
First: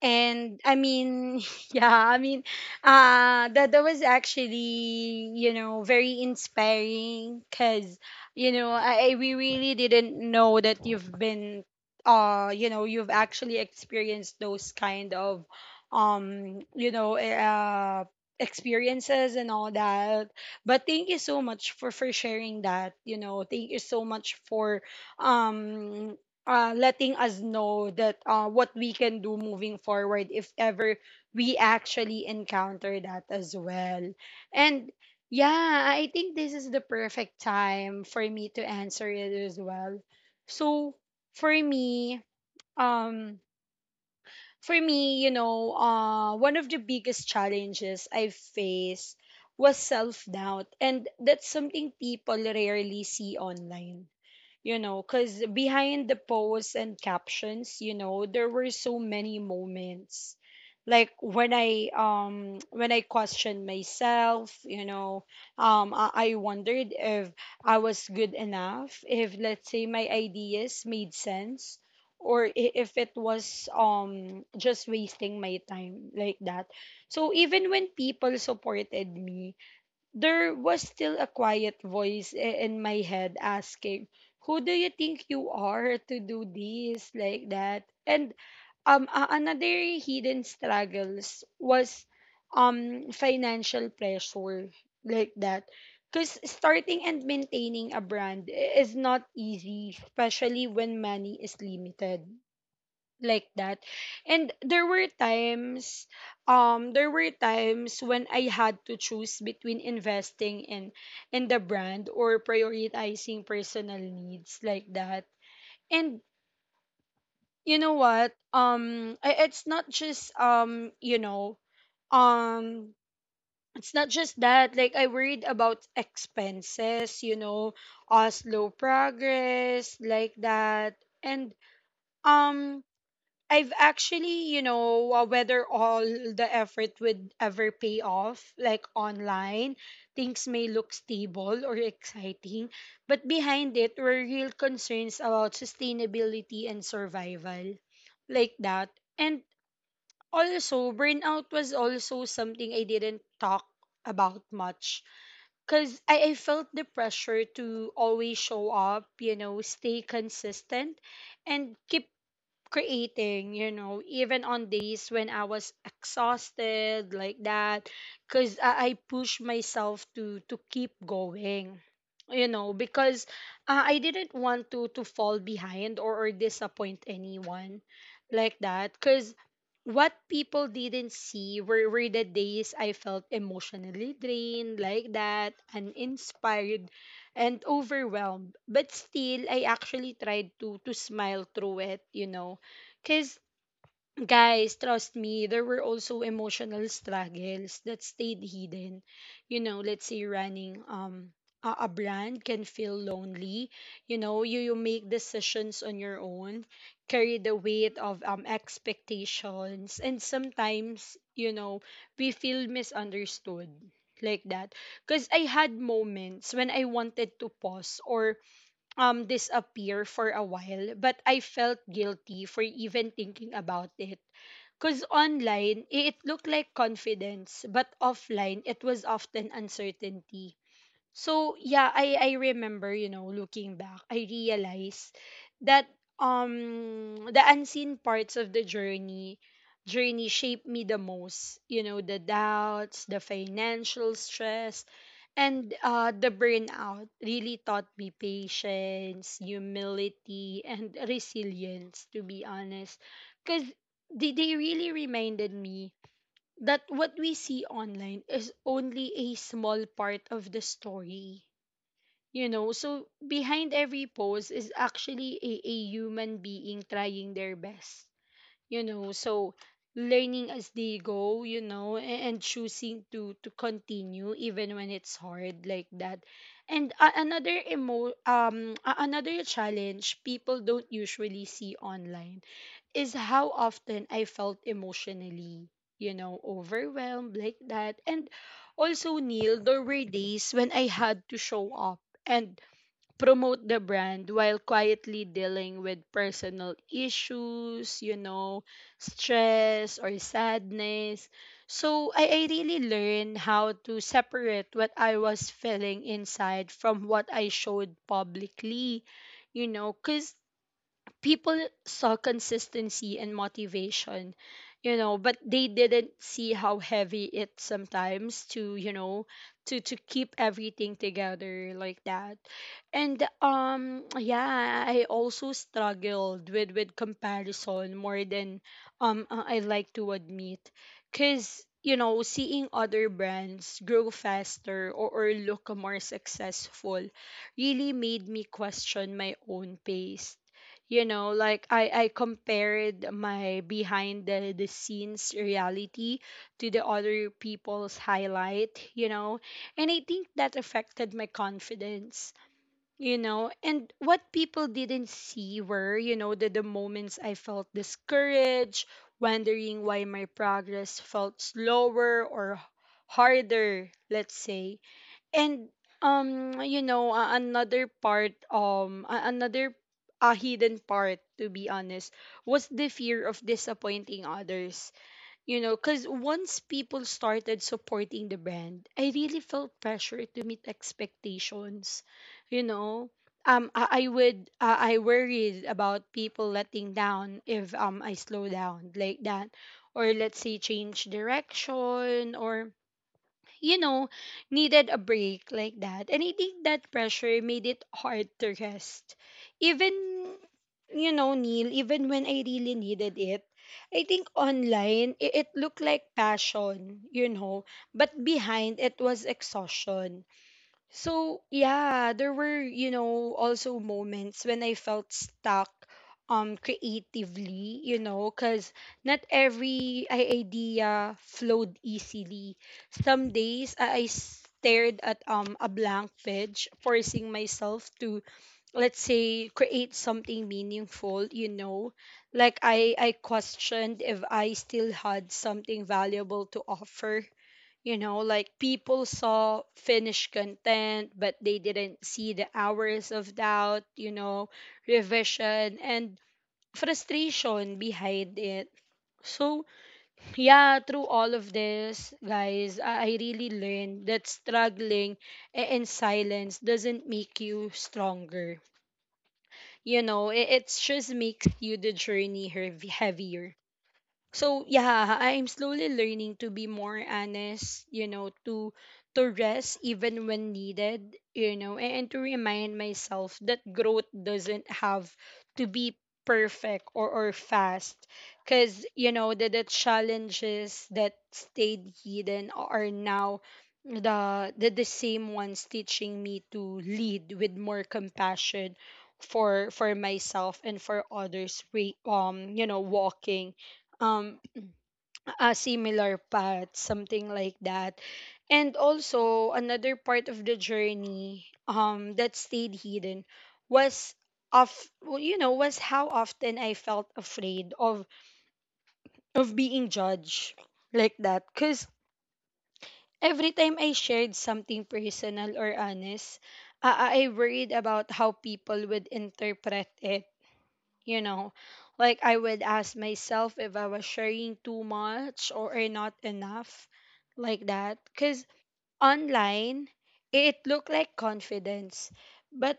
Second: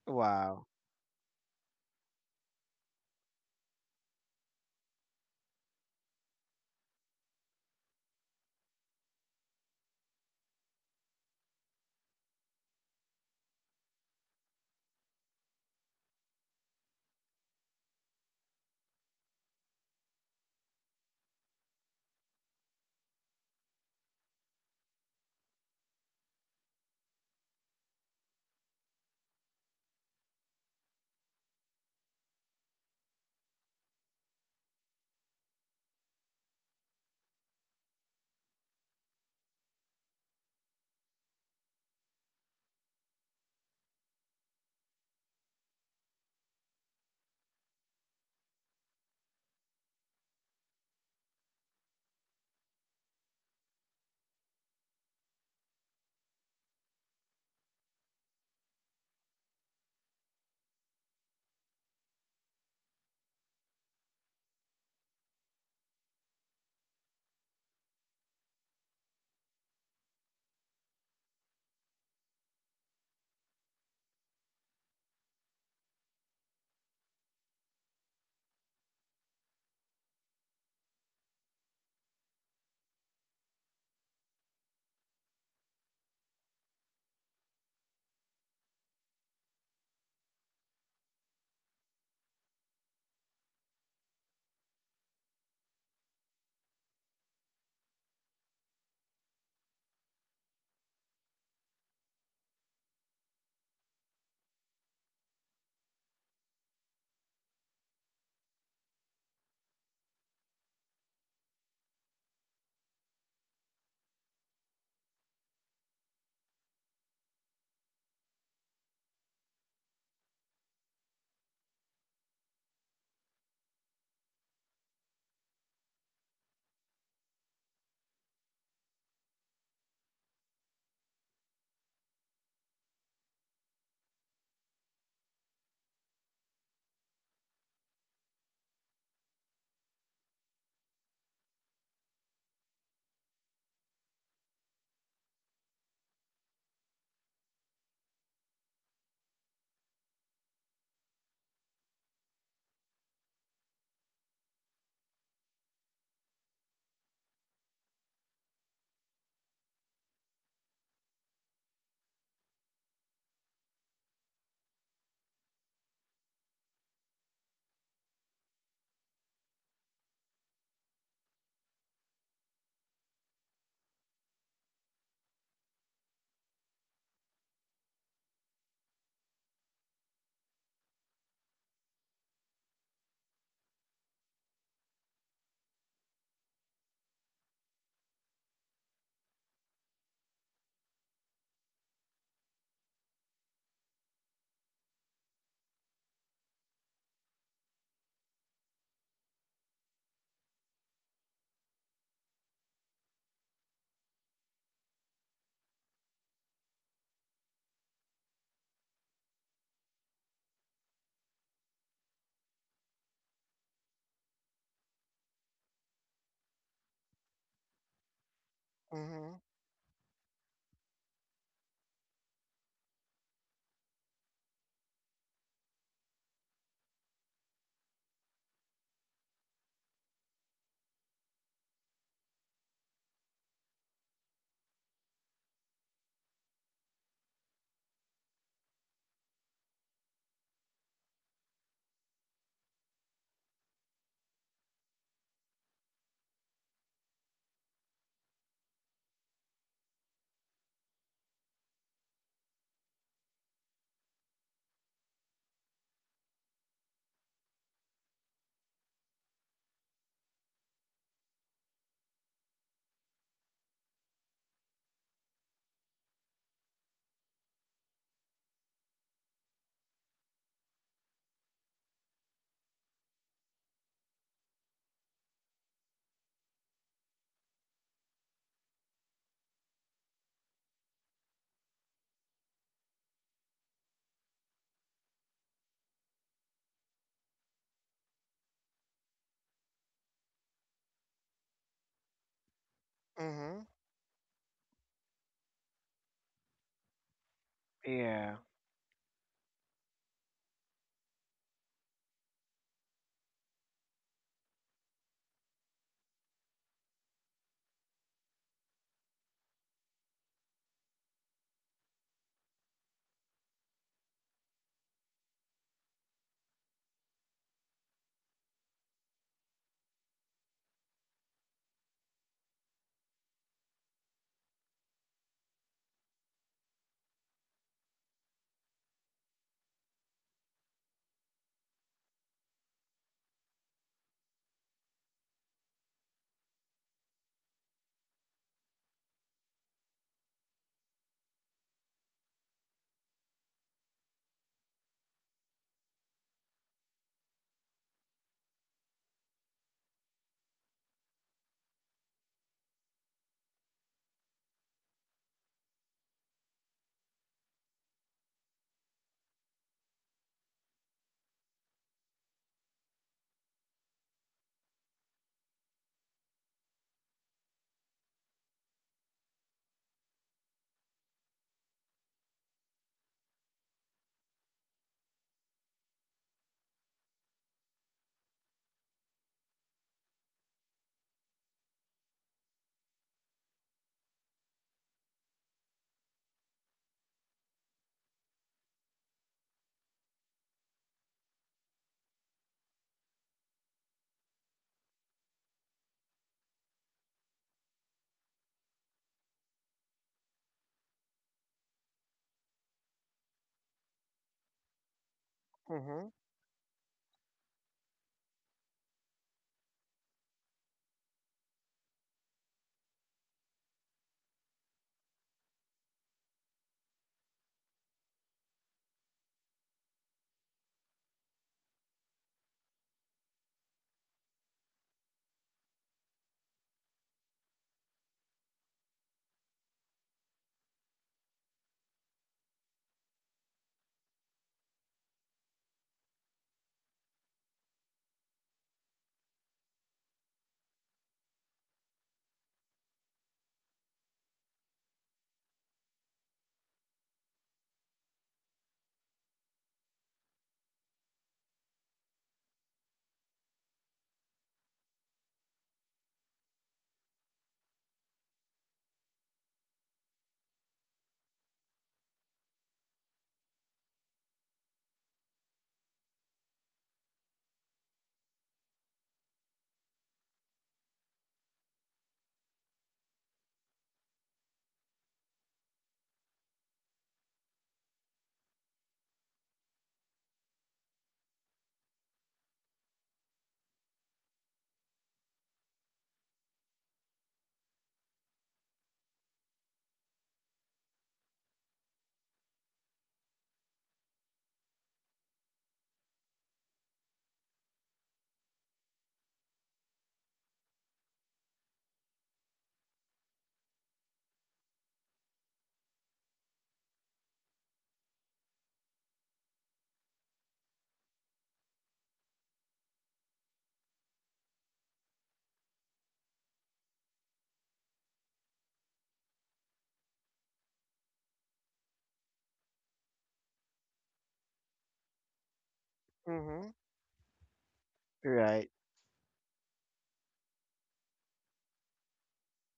Speaker 1: and
Speaker 2: Wow.
Speaker 1: I mean, yeah, I mean, that that was actually, you know, very inspiring because, you know, we really didn't know that you've been you know, you've actually experienced those kind of you know, experiences and all that. But thank you so much for sharing that, you know. Thank you so much for um letting us know that, what we can do moving forward if ever we actually encounter that as well. And yeah, I think this is the perfect time for me to answer it as well. So for me, um, for me, you know, one of the biggest challenges I faced was self doubt, and that's something people rarely see online, you know, because behind the posts and captions, you know, there were so many moments. Like when I questioned myself, you know, I wondered if I was good enough, if let's say my ideas made sense, or if it was just wasting my time like that. So even when people supported me, there was still a quiet voice in my head asking, "Who do you think you are to do this like that?" And another hidden struggles was financial pressure like that. Because starting and maintaining a brand is not easy, especially when money is limited like that. And there were times, when I had to choose between investing in the brand or prioritizing personal needs like that. And you know what, it's not just um it's not just that, like I worried about expenses, you know, slow progress like that. And um I've actually, you know, whether all the effort would ever pay off, like online, things may look stable or exciting, but behind it were real concerns about sustainability and survival, like that. And also, burnout was also something I didn't talk about much because I felt the pressure to always show up, you know, stay consistent and keep creating, you know, even on days when I was exhausted like that, because I push myself to keep going, you know, because, I didn't want to fall behind or disappoint anyone like that, because what people didn't see were the days I felt emotionally drained like that, uninspired, and overwhelmed. But still, I actually tried to smile through it, you know, because, guys, trust me, there were also emotional struggles that stayed hidden. You know, let's say running a brand can feel lonely. You know, you make decisions on your own, carry the weight of expectations, and sometimes, you know, we feel misunderstood like that, because I had moments when I wanted to pause or
Speaker 2: Mm-hmm.
Speaker 1: disappear for a while, but I felt guilty for even thinking about it, because online it looked like confidence, but offline it was often uncertainty. So yeah, I remember, you know, looking back, I realized that the unseen parts of the journey shaped me the most. You know, the doubts, the financial stress, and the burnout really taught me patience, humility, and resilience, to be honest. Cause they really reminded me that what we see online is only a small part of the story. You know, so behind every pose is actually a human being trying their best. You know, so learning as they go, you know, and choosing to continue even when it's hard like that. And a another emo a- another challenge people don't usually see online is how often I felt emotionally, you know, overwhelmed like that. And also, Neil, there were days when I had to show up and
Speaker 2: Mm-hmm.
Speaker 1: promote the brand while quietly dealing with personal issues, you
Speaker 2: Yeah.
Speaker 1: know, stress or sadness. So I really learned how to separate what I was feeling inside from what I showed publicly, you know, because people saw consistency and motivation, you know, but they didn't see how heavy it sometimes to, you know, to keep everything together like that. And yeah, I also struggled with comparison more than I like to admit, cuz you know, seeing other brands grow faster or look more successful really made me question my own pace, you know. Like I compared my behind the scenes reality to the other people's highlight, you know. And I think that affected my confidence, you know. And what people didn't see were, you know, the moments I felt discouraged, wondering why my progress felt slower or harder, let's say. And you know, another, a hidden part, to be honest, was the fear of disappointing others, you know, because once people started supporting the brand, I really felt pressure to meet expectations, you know. I would I worried about people letting down if I slow down like that, or let's say change direction, or, you know, needed a break like that. And I think that pressure made it hard to rest. Even, you know, Neil, even when I really needed it, I think online, it looked
Speaker 2: Mm-hmm.
Speaker 1: like passion, you know, but behind it was exhaustion. So yeah, there were, you know, also moments when I felt stuck creatively, you know, cuz not every idea flowed easily. Some days I stared at a blank page, forcing myself to let's say create something meaningful, you know. Like I questioned if I still had something valuable to offer, you know. Like people saw finished content, but they didn't see the hours of doubt, you know, revision and frustration behind it. So yeah, through all of this, guys, I really learned that struggling in silence doesn't make you stronger, you know. It just makes you the journey heavier. So yeah, I'm slowly learning to be more honest, you know, to rest even when needed, you know, and to remind myself that growth doesn't have to be perfect or fast. Cause, you know, the challenges that stayed hidden are now the same ones teaching me to lead with more compassion for myself and for others, walking um a similar path, something like that. And also another part of the journey that stayed hidden was, of well, was how often I felt afraid of being judged, like that, cuz every time I shared something personal or honest, I worried about how people would interpret it you know like I would ask myself if I was sharing too much or, not
Speaker 2: Mm-hmm.
Speaker 1: enough, like that, because
Speaker 2: Right.
Speaker 1: online it looked like confidence, but,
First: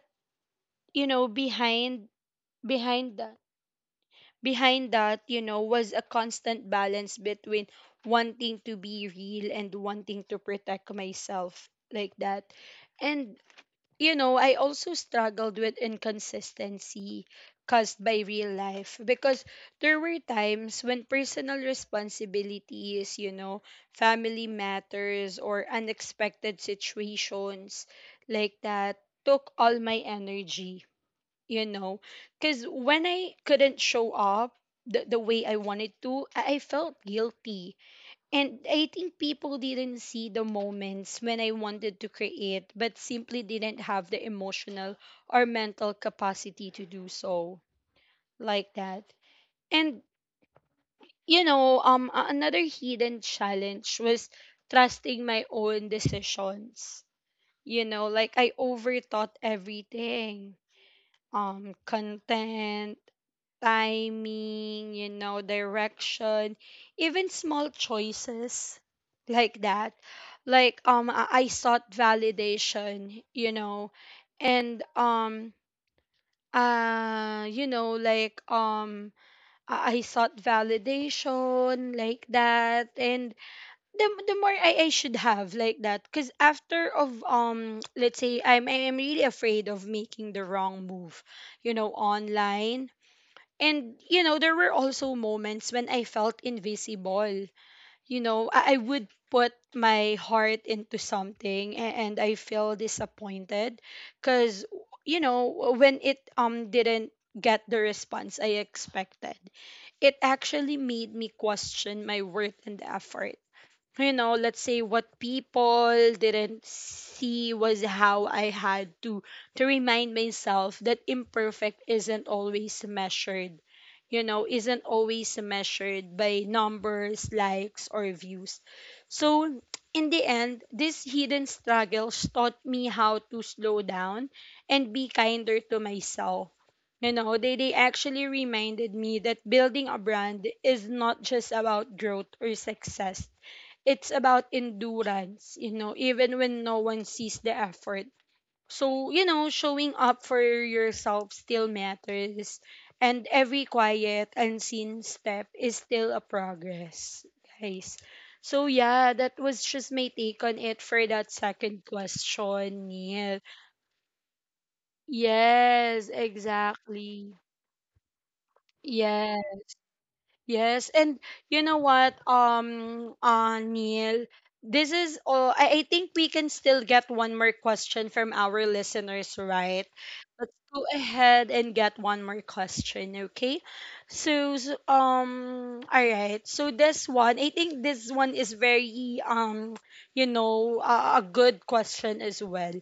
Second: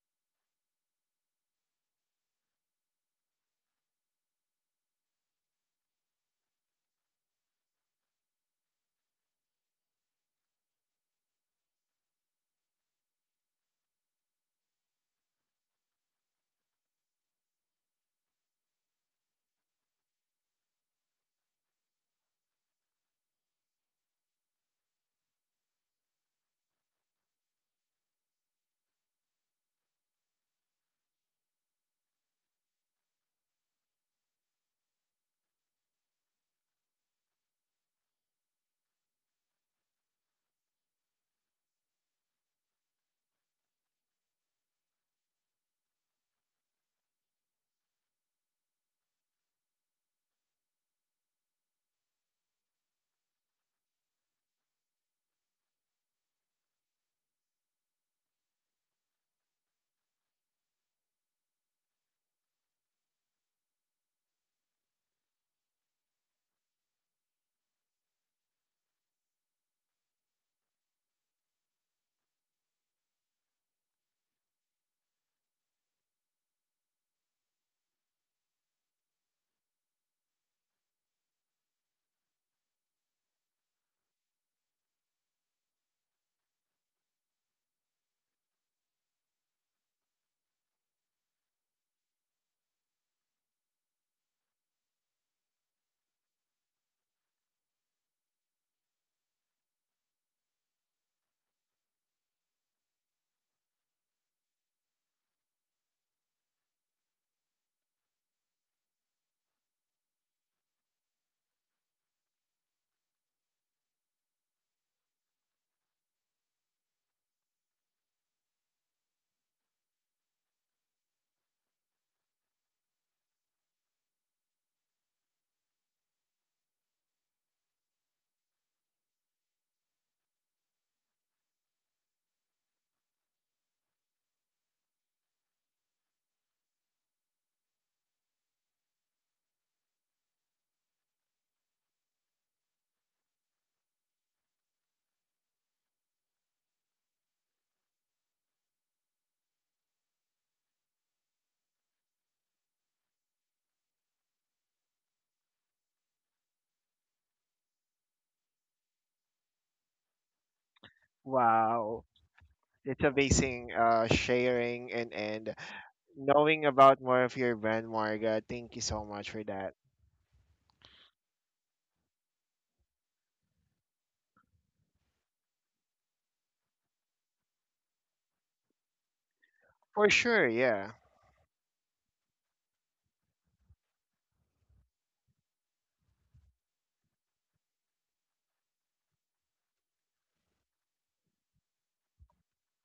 Speaker 1: you know behind behind that behind that, was a constant balance between wanting to be real and wanting to protect myself, like that. And, I also struggled with inconsistency caused by real life, because there were times when personal responsibilities, family matters or unexpected situations, like that, took all my energy, you know, because when I couldn't show up the way I wanted to, I felt guilty. And I think people didn't see the moments when I wanted to create, but simply didn't have the emotional or mental capacity to do so, like that. And, another hidden challenge was trusting my own decisions. Like I overthought everything. Content, timing, direction, even small choices, like that. Like I sought validation, and like I sought validation, like that. And the more I should have, like that, because after, of let's say, I'm really afraid of making the wrong move, online. And, there were also moments when I felt invisible. I would put my heart into something and I feel disappointed because, when it didn't get the response I expected, it actually made me question my worth and effort. Let's say, what people didn't see was how I had to remind myself that imperfect isn't always measured, isn't always measured by numbers, likes, or views. So in the end, these hidden struggles taught me how to slow down and be kinder to myself. They actually reminded me that building a brand is not just about growth or success, it's about endurance, even when no one sees the effort. So, showing up for yourself still matters. And every quiet, unseen step is still a progress, guys. So, yeah, that was just my take on it for that second
Speaker 2: Wow.
Speaker 1: question,
Speaker 2: It's
Speaker 1: Neil.
Speaker 2: amazing, sharing and
Speaker 1: Yes,
Speaker 2: knowing about more of
Speaker 1: exactly.
Speaker 2: your brand, Marga. Thank you so much for
Speaker 1: Yes.
Speaker 2: that.
Speaker 1: Yes, and you know what, Neil, this is all. I think we can still get one more question from our listeners, right?
Speaker 2: For sure,
Speaker 1: Let's
Speaker 2: yeah.
Speaker 1: go ahead and get one more question, okay? So, all right. So this one, I think this one is very, a good question as well.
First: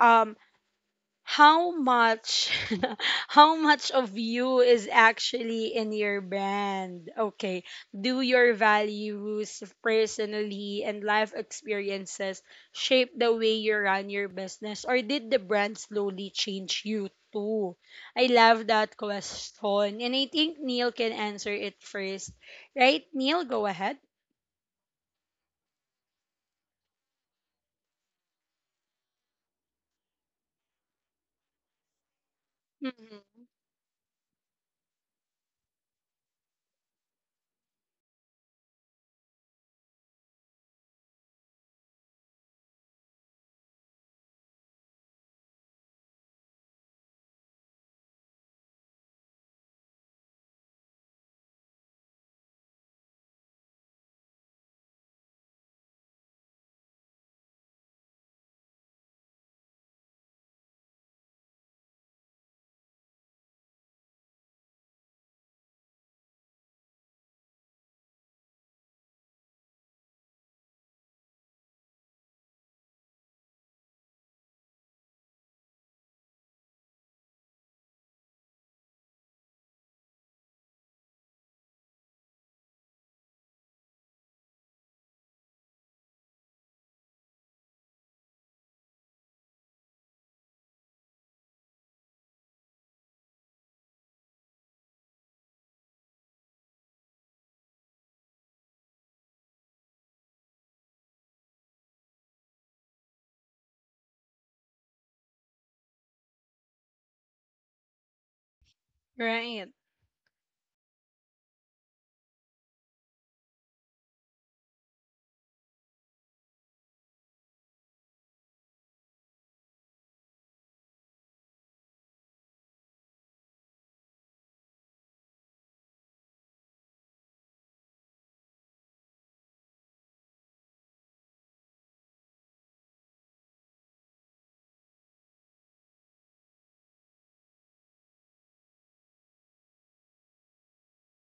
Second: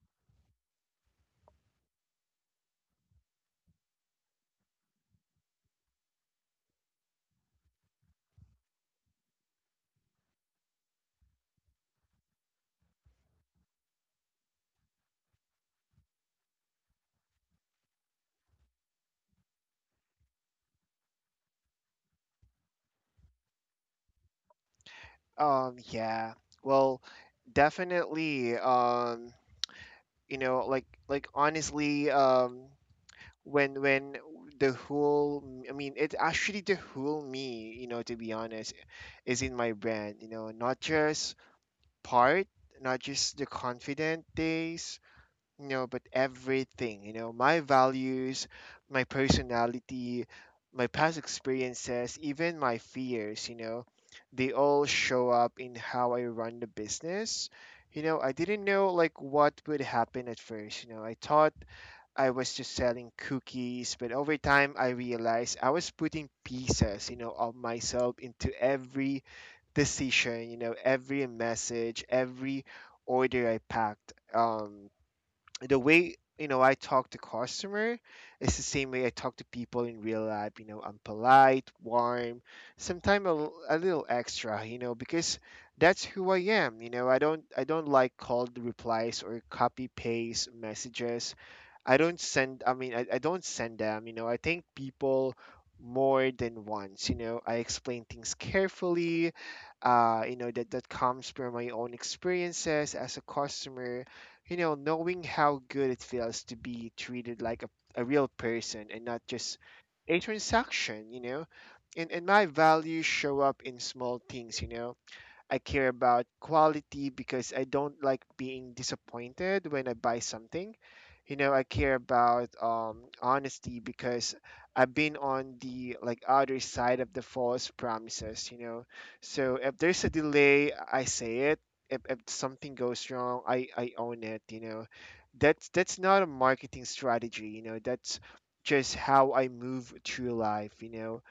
Speaker 1: Um, how much how much of you is actually in your brand? Okay, do your values, personally, and life experiences shape the way you run your business, or did the brand slowly change you too? I love that question, and I think Neil can answer it first. Right, Neil? Go ahead.
Speaker 2: Yeah. Well, definitely. You know, like honestly,
Speaker 1: Hmm.
Speaker 2: when the whole, I mean, it's actually the whole me. You know, to be honest, is in my brand. You know, not just part, not just the confident days, you know, but everything, you know, my values, my personality, my past experiences, even my fears, you know, they all show up in how I run the business. You know, I didn't know like what would happen at first. You know, I thought I was just selling cookies, but over time I realized I was putting pieces, you know, of myself into every decision, you know, every message, every order I packed. The way I talk to customer is the same way I talk to people in real life. You know, I'm polite, warm, sometimes a little extra. You know, because that's who I am. You know, I don't like cold replies or copy paste messages. I don't send them, you know, I thank people more than once, you know, I explain things carefully, you know, that comes from my own experiences as a customer, you know, knowing how good it feels to be treated like a real person and not just
Speaker 1: Right.
Speaker 2: a transaction, you know. And my values show up in small things, you know, I care about quality because I don't like being disappointed when I buy something. You know, I care about, honesty because I've been on the like other side of the false promises. You know, so if there's a delay, I say it. If something goes wrong, I own it. You know, that's not a marketing strategy. You know, that's just how I move through life. You know,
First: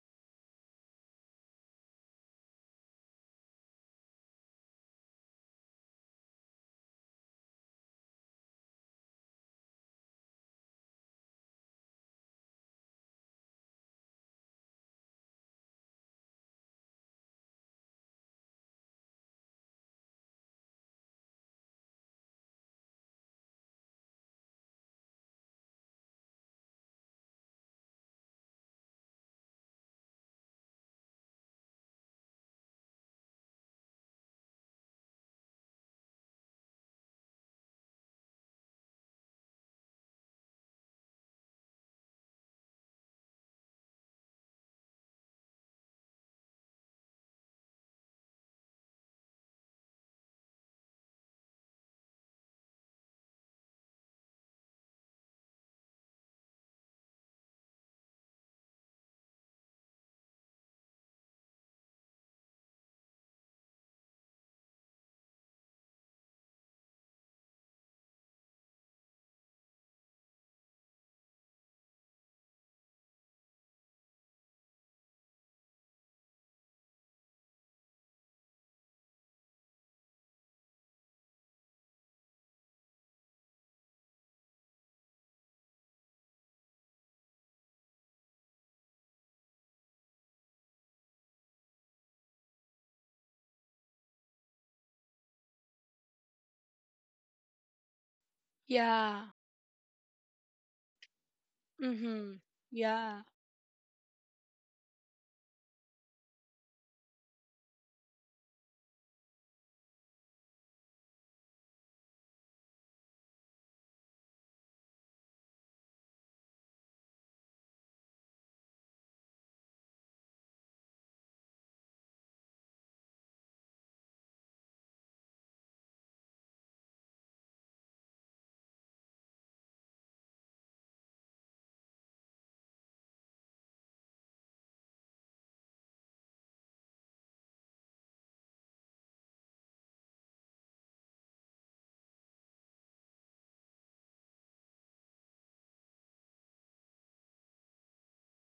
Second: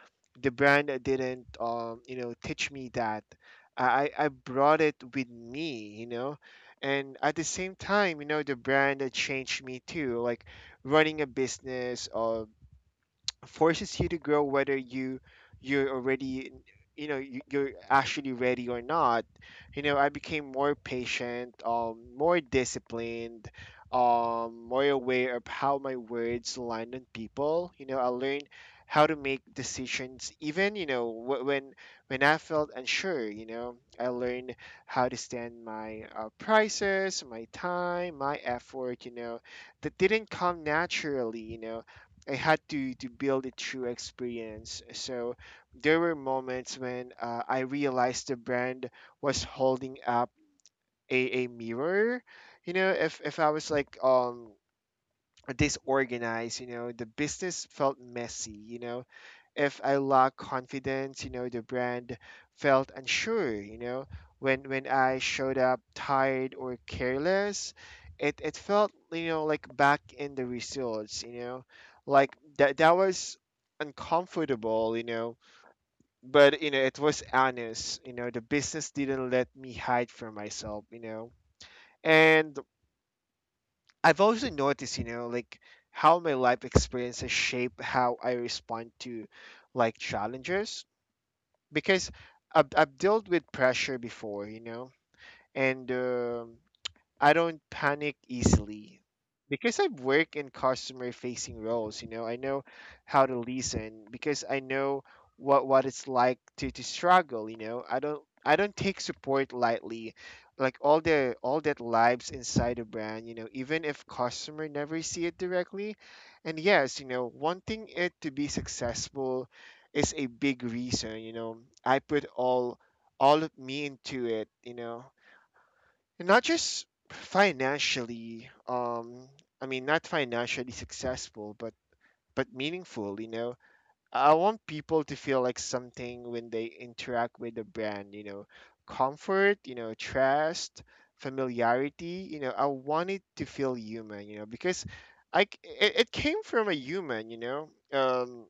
Speaker 2: the brand didn't teach me that, I I brought it with me, you know. And at the same time, you know, the brand that changed me too, like running a business or forces you to grow whether you're already, you're actually ready or not. I became more patient, um, more disciplined, um, more aware of how my words land on people. I learned how to make decisions even, when I felt unsure, I learned how to stand my, prices, my time, my effort, that didn't come naturally, I had to build it through experience. So there were moments when, I realized the brand was holding up a mirror. If I was like disorganized, the business felt messy. If I lack confidence, the brand felt unsure. When I showed up tired or careless, it felt, like back in the results. Like that was uncomfortable, but it was honest. The business didn't let me hide from myself. And I've also noticed, like how my life experiences shape how I respond to, like, challenges, because I've dealt with pressure before, and I don't panic easily
Speaker 1: Yeah.
Speaker 2: because I've worked in customer facing roles. I
Speaker 1: Mm-hmm.
Speaker 2: know
Speaker 1: Yeah.
Speaker 2: how to listen, because I know what it's like to struggle. I don't take support lightly. Like all that lives inside a brand. Even if customer never see it directly, and yes, wanting it to be successful is a big reason. I put all of me into it. Not just financially, I mean, not financially successful, but meaningful. I want people to feel like something when they interact with the brand: comfort, trust, familiarity. I want it to feel human, because it came from a human.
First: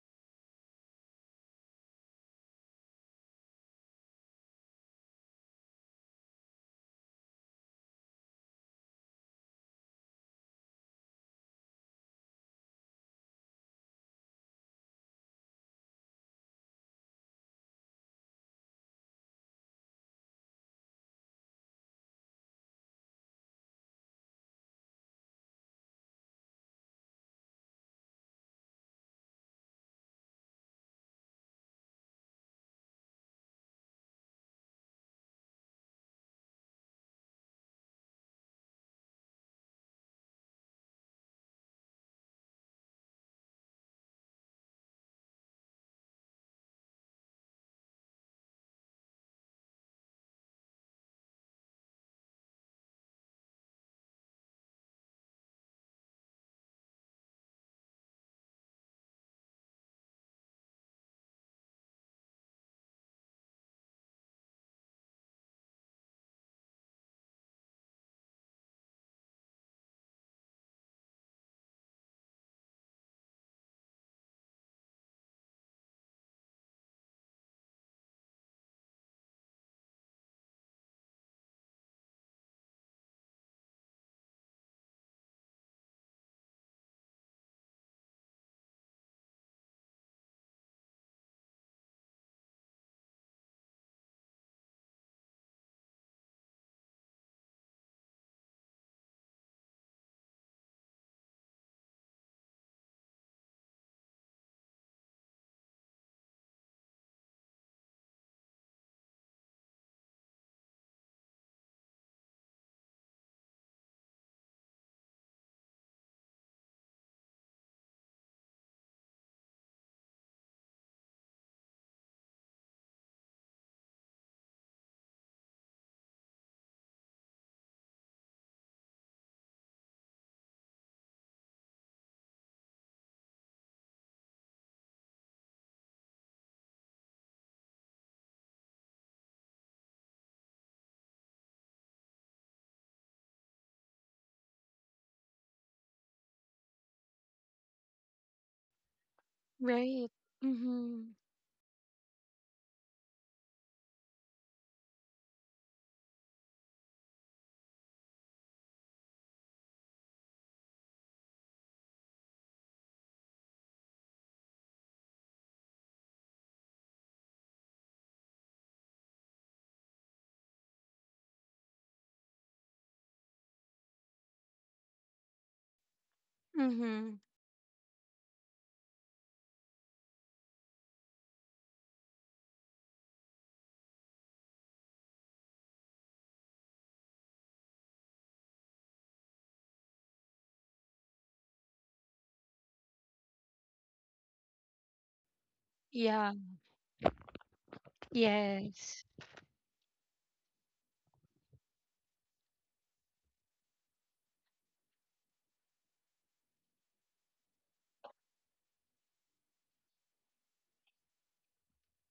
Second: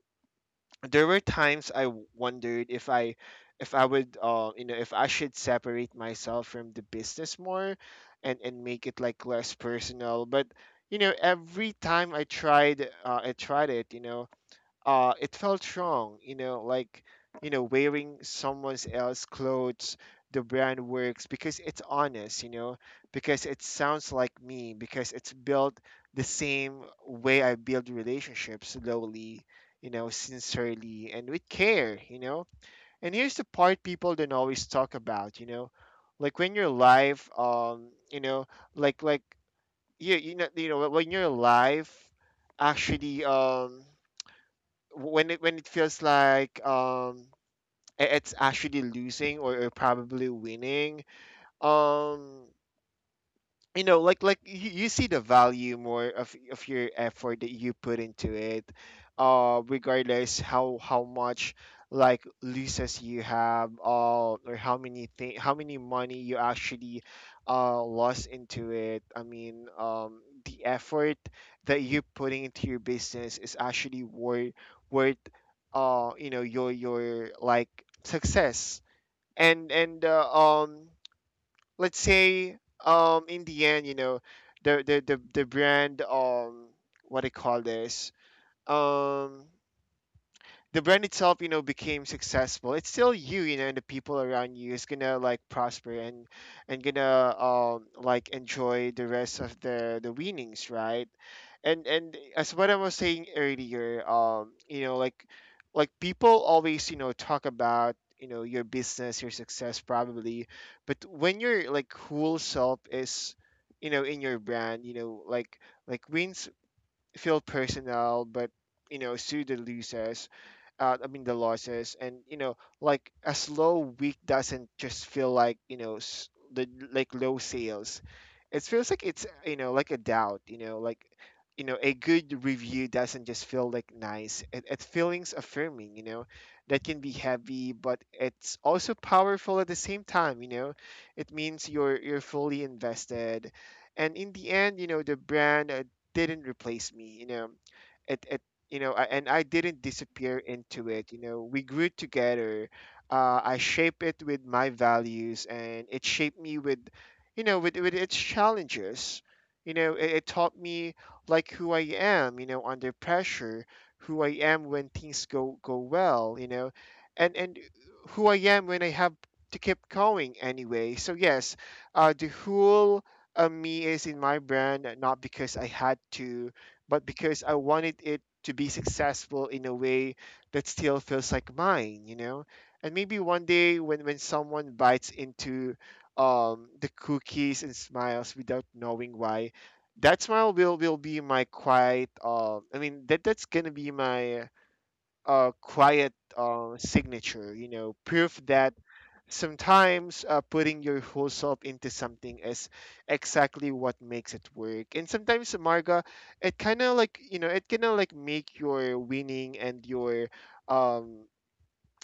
Speaker 2: There were times wondered if I would if I should separate myself from the business more, and make it, like, less personal. But every time I tried it, it felt wrong, like, wearing someone else's clothes. The brand works because it's honest, because it sounds like me, because it's built the same way I build relationships: slowly, sincerely, and with care. And here's the part people don't always talk about, like when you're live, like you know when you're live, actually. When it feels like, it's actually losing, or probably winning. um like you see the value more of your effort that you put into it, regardless how much, like, leases you have, or how many money you actually lost into it. I mean, the effort that you're putting into your business is actually worth, worth your like, success. And um let's say, in the end, the brand, what do you call this, um the brand itself, became successful, it's still you, and the people around you is gonna, like, prosper, and gonna, like, enjoy the rest of the winnings, right? And as what I was saying earlier, like people always, talk about, your business, your success, probably, but when your, like, whole self is, in your brand, like wins feel personal, but soothe the losers. I mean, the losses. And like, a slow week doesn't just feel like, the, like, low sales. It feels like it's, like, a doubt. Like, a good review doesn't just feel like nice. It feelings affirming. That can be heavy, but it's also powerful at the same time. It means you're fully invested. And in the end, the brand, didn't replace me it, it you know I, And I didn't
Speaker 1: Right.
Speaker 2: disappear into
Speaker 1: Mm-hmm.
Speaker 2: it. We grew together. I shaped it with my values, and it shaped me with, with, its challenges. It taught me, like, who I am, under pressure, who I am when things go well, and who I am when I have to keep going anyway, so yes, the whole a me is in my brand, not because I had to, but because I wanted it to be successful in a way that still feels like mine. And maybe one day, when someone bites into, the cookies and smiles without knowing why, that smile will be my quiet. I mean, that's gonna be my quiet
Speaker 1: Yeah.
Speaker 2: signature, proof that
Speaker 1: Yes.
Speaker 2: sometimes, putting your whole self into something is exactly what makes it work. And sometimes, Marga, it kind of like make your winning and your, um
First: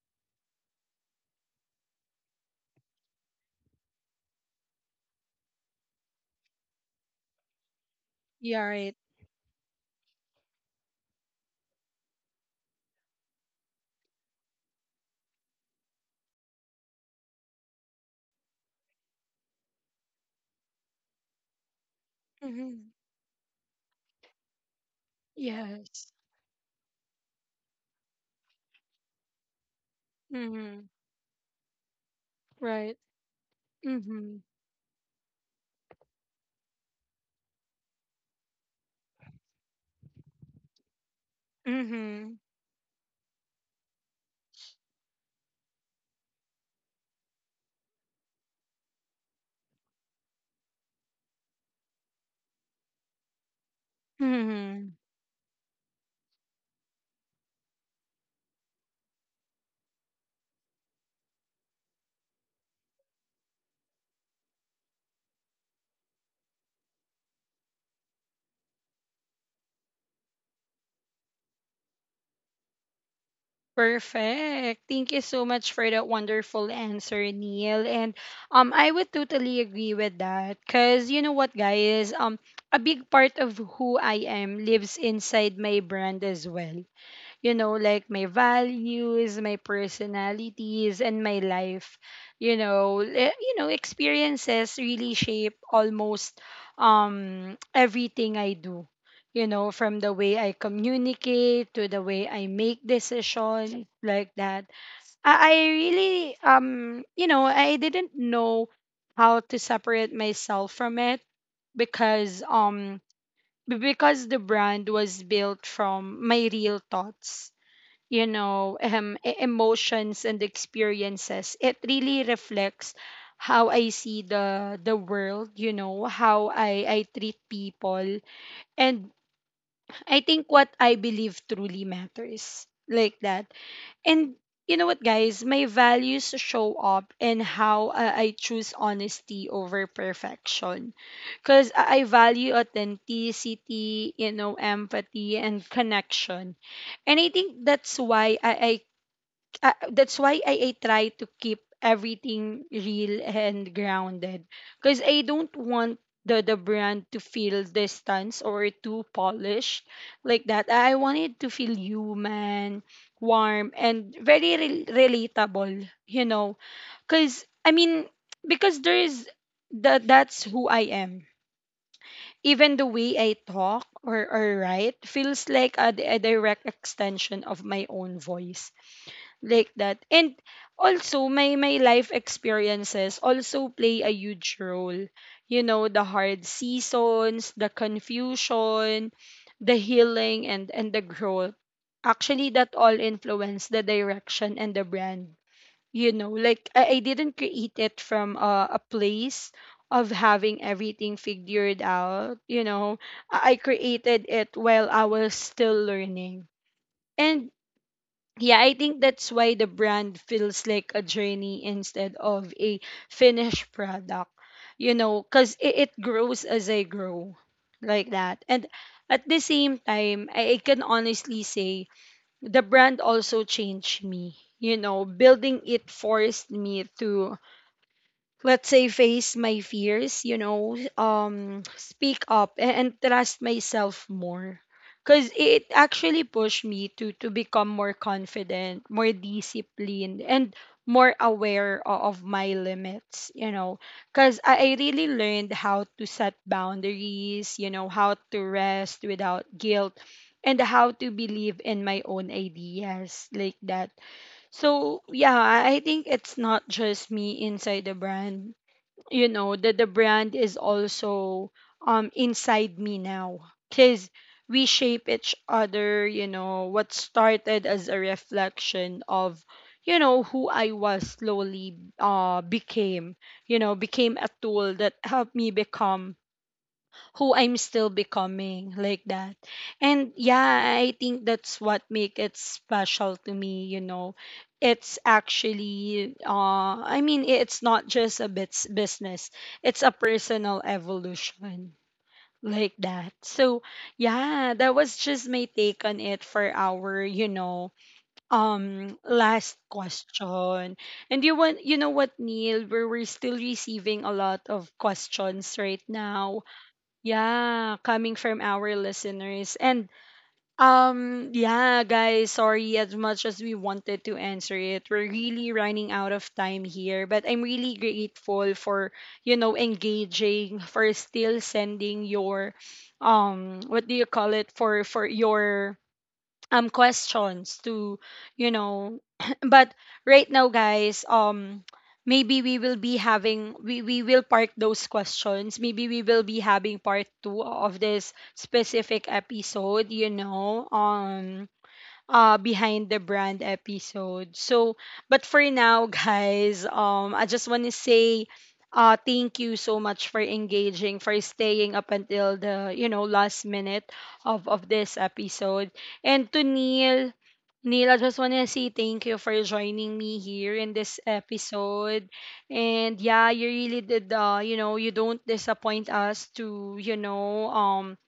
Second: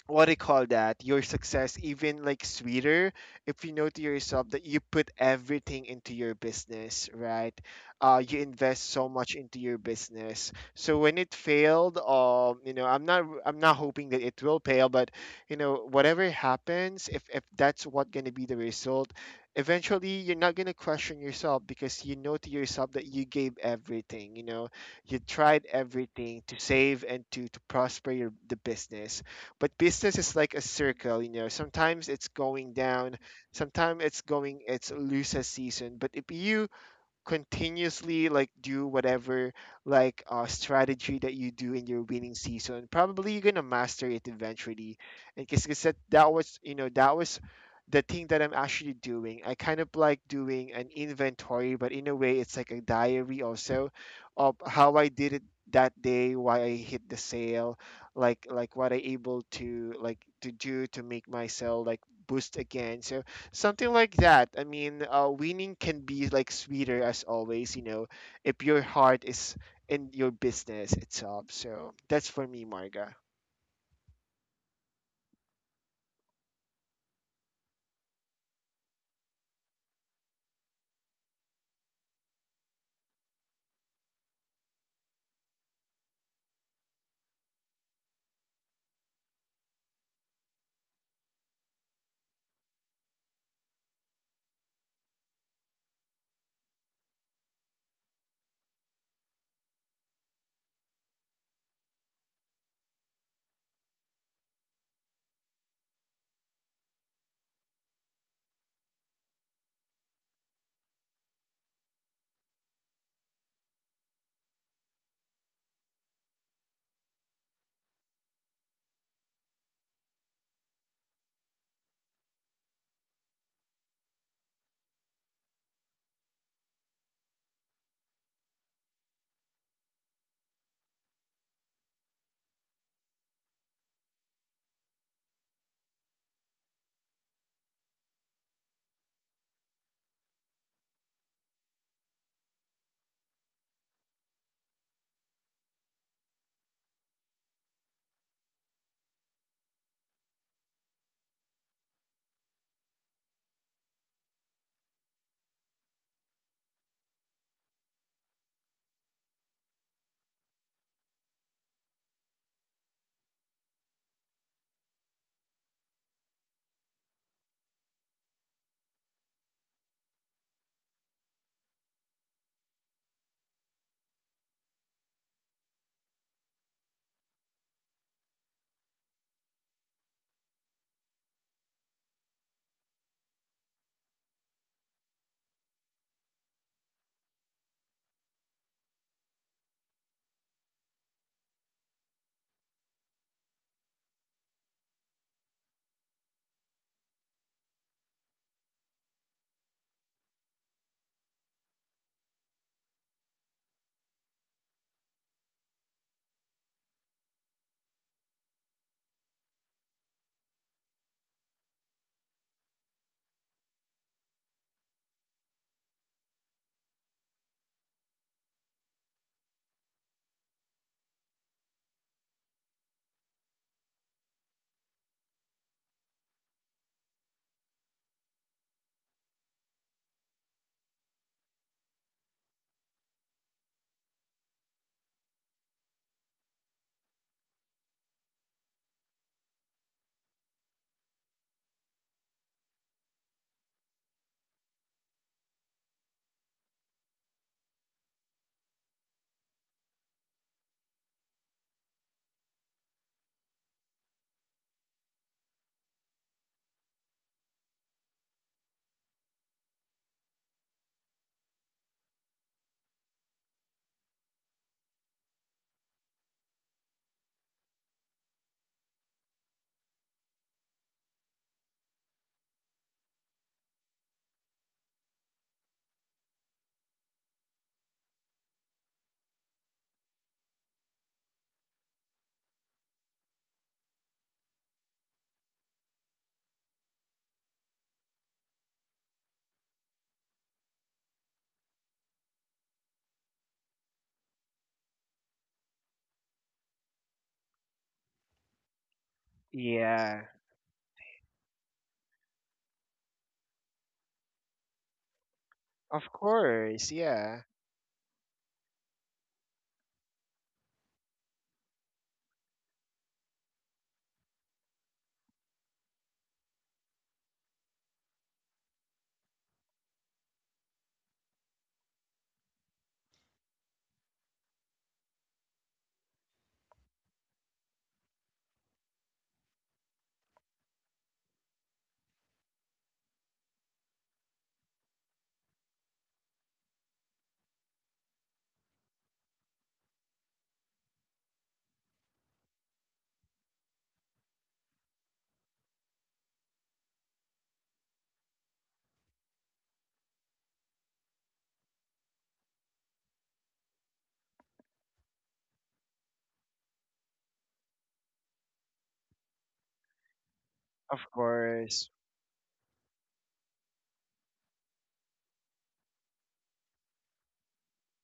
Speaker 2: what do you call that, your success even, like, sweeter, if you know to yourself that you put everything into your business, right? You
Speaker 1: Yeah.
Speaker 2: invest
Speaker 1: Right.
Speaker 2: so much into your business, so when it failed, I'm not hoping that it will fail, but whatever happens, if that's what going to be the result, eventually you're not going to question yourself, because you know to
Speaker 1: Mm-hmm.
Speaker 2: yourself that you gave everything, you know. You tried
Speaker 1: Yes.
Speaker 2: everything to save and to prosper your the business, but business is like a
Speaker 1: Mm-hmm.
Speaker 2: circle. Sometimes it's going
Speaker 1: Right.
Speaker 2: down, sometimes
Speaker 1: Mm-hmm.
Speaker 2: it's lose a season. But if you continuously, like, do whatever strategy that you do in your
Speaker 1: Mm-hmm.
Speaker 2: winning season, probably you're gonna master it eventually. And because that was the thing that I'm actually doing. I kind of like doing an inventory, but in a way it's like a diary also, of
Speaker 1: Hmm.
Speaker 2: how I did it that day, why I hit the sale, like what I able to, like, to do to make myself, like, boost again. So something like that. I mean, winning can be like sweeter as always, if your heart is in your business itself. So that's for me, Marga.
Speaker 1: Perfect. Thank you so much for that wonderful answer, Neil. And, I would totally agree with that. Cause you know what, guys? A big part of who I am lives inside my brand as well. You know, like my values, my personalities, and my life. You know, Eh, you know, experiences really shape almost everything I do. You know, from the way I communicate to the way I make decisions, like that. I really I didn't know how to separate myself from it, because, because the brand was built from my real thoughts, emotions and experiences. It really reflects how I see the world, how I treat people, and I think what I believe truly matters, like that. And you know what, guys, my values show up in how, I choose honesty over perfection, because I value authenticity, empathy and connection. And I think that's why, I that's why I try to keep everything real and grounded, because I don't want the brand to feel distance or too polished, like that. I want it to feel human, warm, and very relatable. You know, because, I mean, because there is, that's who I am. Even the way I talk, or write feels like a direct extension of my own voice, like that. And also my life experiences also play a huge role. You know, the hard seasons, the confusion, the healing, and the growth. Actually, that all influence the direction and the brand. You know, like I didn't create it from a place of having everything figured out. I created it while I was still learning. And yeah, I think that's why the brand feels like a journey instead of a finished product, because it grows as I grow, like that. And at the same time, I can honestly say the brand also changed me, building it forced me to, let's say, face my fears, speak up and trust myself more, because it actually pushed me to become more confident, more disciplined, and more aware of my limits. Because I really learned how to set boundaries, how to rest without guilt, and how to believe in my own ideas, like that. So yeah, I think it's not just me inside the brand, that the brand is also inside me now, because we shape each other. You know, what started as a reflection of, who I was slowly became you know became a tool that helped me become who I'm still becoming, like that. And yeah, I think that's what make it special to me. It's actually, I mean, it's not just a bits business. It's a personal evolution, like that. So, yeah, that was just my take on it for our, last
Speaker 2: Yeah,
Speaker 1: question. And you know what, Neil, we're still receiving a lot of questions right
Speaker 2: of
Speaker 1: now,
Speaker 2: course. Yeah,
Speaker 1: yeah, coming from our listeners. And yeah, guys, sorry, as much as we wanted to answer it, we're really running out of time here, but I'm really grateful for, engaging, for still sending your what do you call it, for your questions to, you know but right now, guys, maybe we will park those questions. Maybe we will be having part two of this specific episode, behind the brand episode. So, but for now, guys, I just want to say, thank you so much for engaging, for staying up until the, last minute of this episode. And to Neil, Neil, I just want to say thank you for joining me here in this
Speaker 2: of course.
Speaker 1: episode. And yeah, you really did, you don't disappoint us to,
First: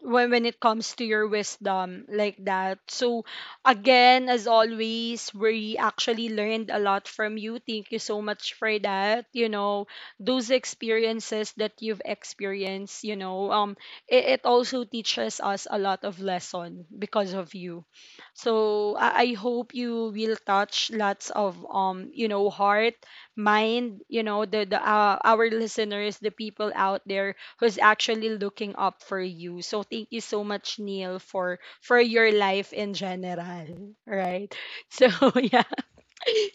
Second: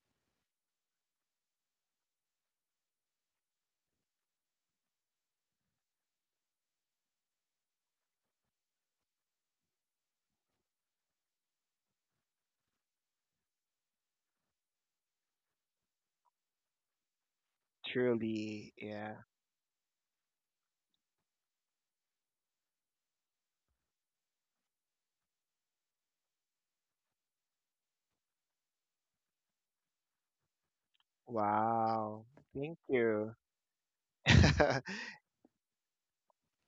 Speaker 1: when it comes to your wisdom, like that. So again, as always, we actually learned a lot from you. Thank you so much for that. You know, those experiences that you've experienced, it also teaches us a lot of lesson because of you.
Speaker 2: Truly.
Speaker 1: So
Speaker 2: Yeah.
Speaker 1: I hope you will touch lots of, heart, mind, the our listeners, the people out there who's actually looking up for you. So thank you so much, Neil, for
Speaker 2: Wow.
Speaker 1: your
Speaker 2: Thank
Speaker 1: life in
Speaker 2: you.
Speaker 1: general. Right. So yeah.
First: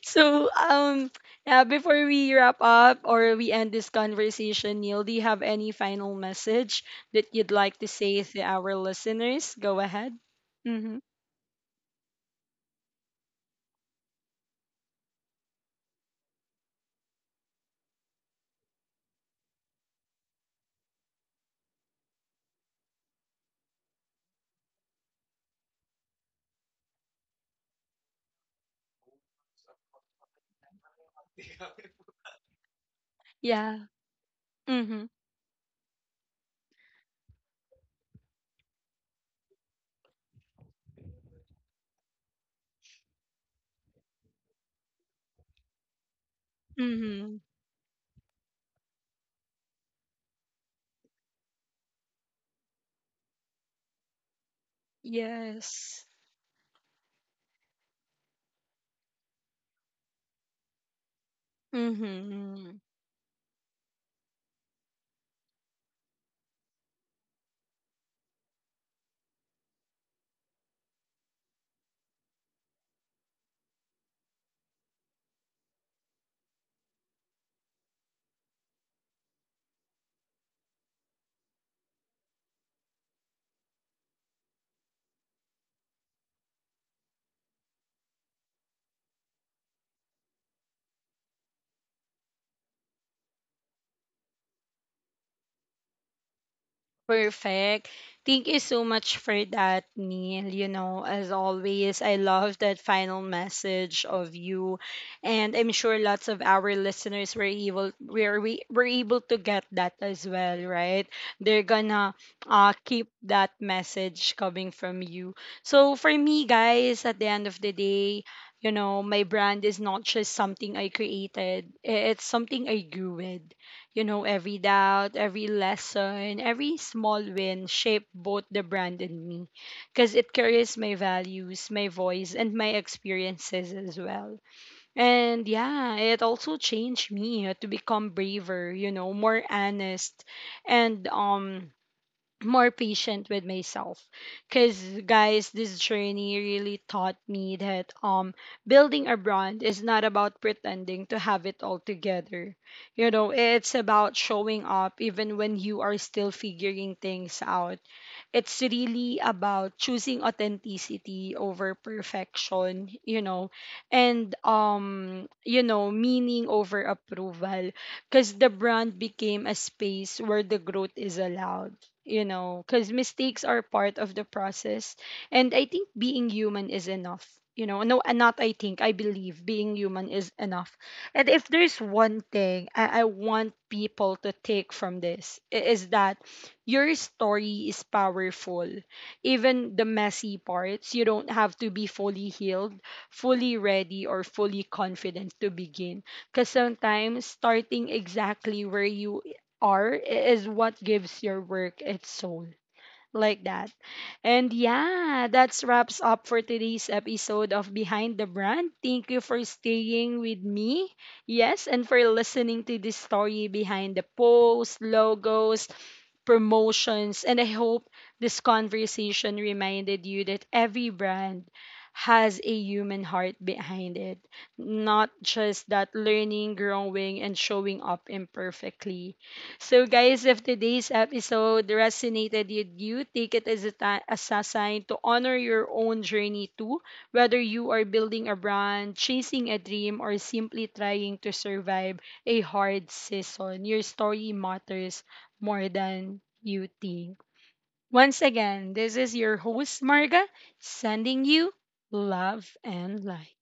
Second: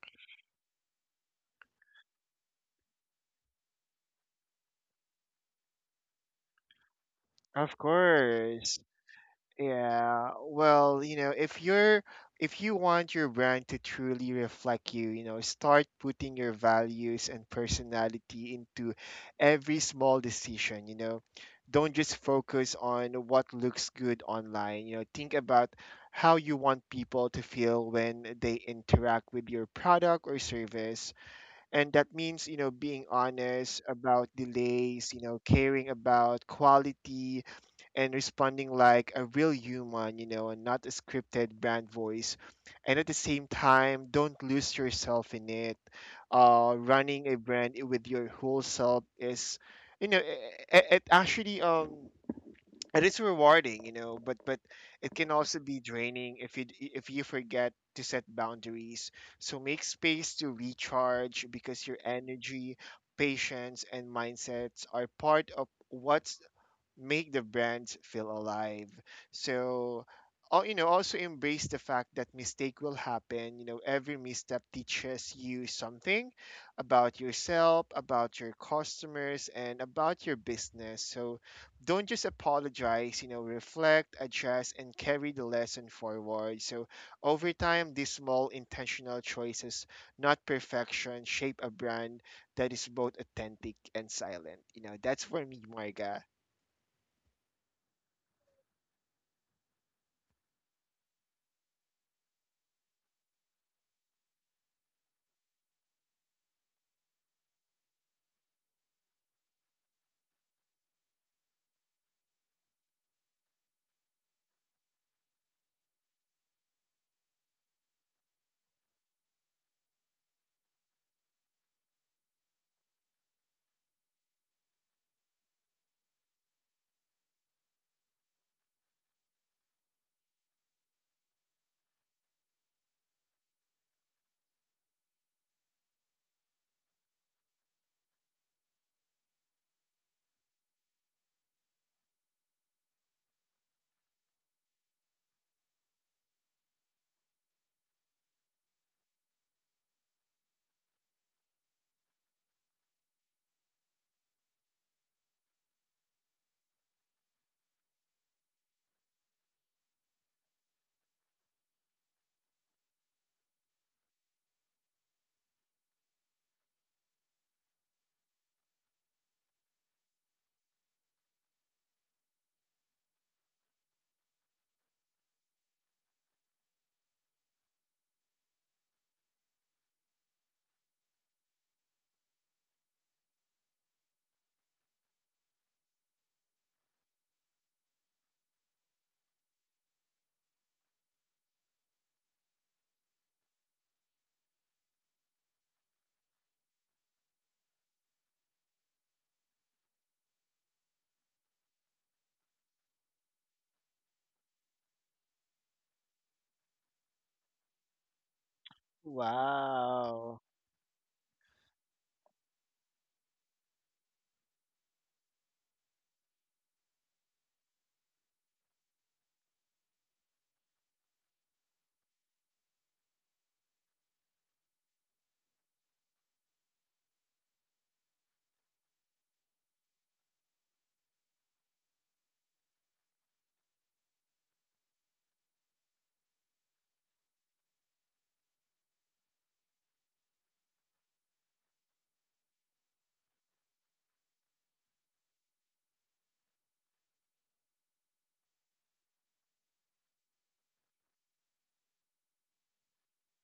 Speaker 1: So yeah, before we wrap up or we end this conversation, Neil, do you have any final message that you'd like to
Speaker 2: Of
Speaker 1: say to our
Speaker 2: course.
Speaker 1: listeners? Go ahead.
Speaker 2: Yeah,
Speaker 1: Mm-hmm.
Speaker 2: well, if you want your brand to truly reflect you, start putting your values and personality into every small decision. Don't just focus on what looks good online, think about how you want people to feel when they interact with your product or service. And that means, being
Speaker 1: Yeah.
Speaker 2: honest about
Speaker 1: Mm-hmm.
Speaker 2: delays, caring about quality, and responding like a real human, and not a scripted brand voice. And at the same time, don't lose yourself in it.
Speaker 1: Mm-hmm.
Speaker 2: Running a brand with your whole self is, you know, it, it actually um it is rewarding, but it can also be
Speaker 1: Yes.
Speaker 2: draining if you if you forget to set boundaries. So make space to recharge, because your
Speaker 1: Mm-hmm.
Speaker 2: energy, patience, and mindsets are part of what make the brands feel alive. So, also embrace the fact that mistake will happen. Every misstep teaches you something about yourself, about your customers, and about your business. So don't just apologize. Reflect, address, and carry the lesson forward. So, over time, these small intentional choices, not perfection, shape a brand that is both authentic and silent. That's for me, Marga.
Speaker 1: Perfect. Thank you so much for that, Neil. As always, I love that final message of you. And I'm sure lots of our listeners were able were we were able to get that as well, right? They're gonna keep that message coming from you. So for me, guys, at the end of the day, my brand is not just something I created. I- It's something I grew with. You know, every doubt, every lesson, every small win shaped both the brand and me, because it carries my values, my voice, and my experiences as well. And yeah, it also changed me, to become braver, more honest, and more patient with myself, because, guys, this journey really taught me that, building a brand is not about pretending to have it all together. You know, it's about showing up even when you are still figuring things out. It's really about choosing authenticity over perfection. And meaning over approval, because the brand became a space where the growth is allowed, because mistakes are part of the process. And I think being human is enough. No, not I think, I believe being human is enough. And if there's one thing I want people to take from this, is that your story is powerful, even the messy parts. You don't have to be fully healed, fully ready, or fully confident to begin, because sometimes starting exactly where you are is what gives your work its soul. Like that. And yeah, that's wraps up for today's episode of Behind the Brand. Thank you for staying
Speaker 2: Wow.
Speaker 1: with me. Yes, and for listening to the story behind the posts, logos, promotions. And I hope this conversation reminded you that every brand has a human heart behind it, not just that learning, growing, and showing up imperfectly. So, guys, if today's episode resonated with you, take it as as a sign to honor your own journey too, whether you are building a brand, chasing a dream, or simply trying to survive a hard season. Your story matters more than you think. Once again, this is your host, Marga, sending you love and light.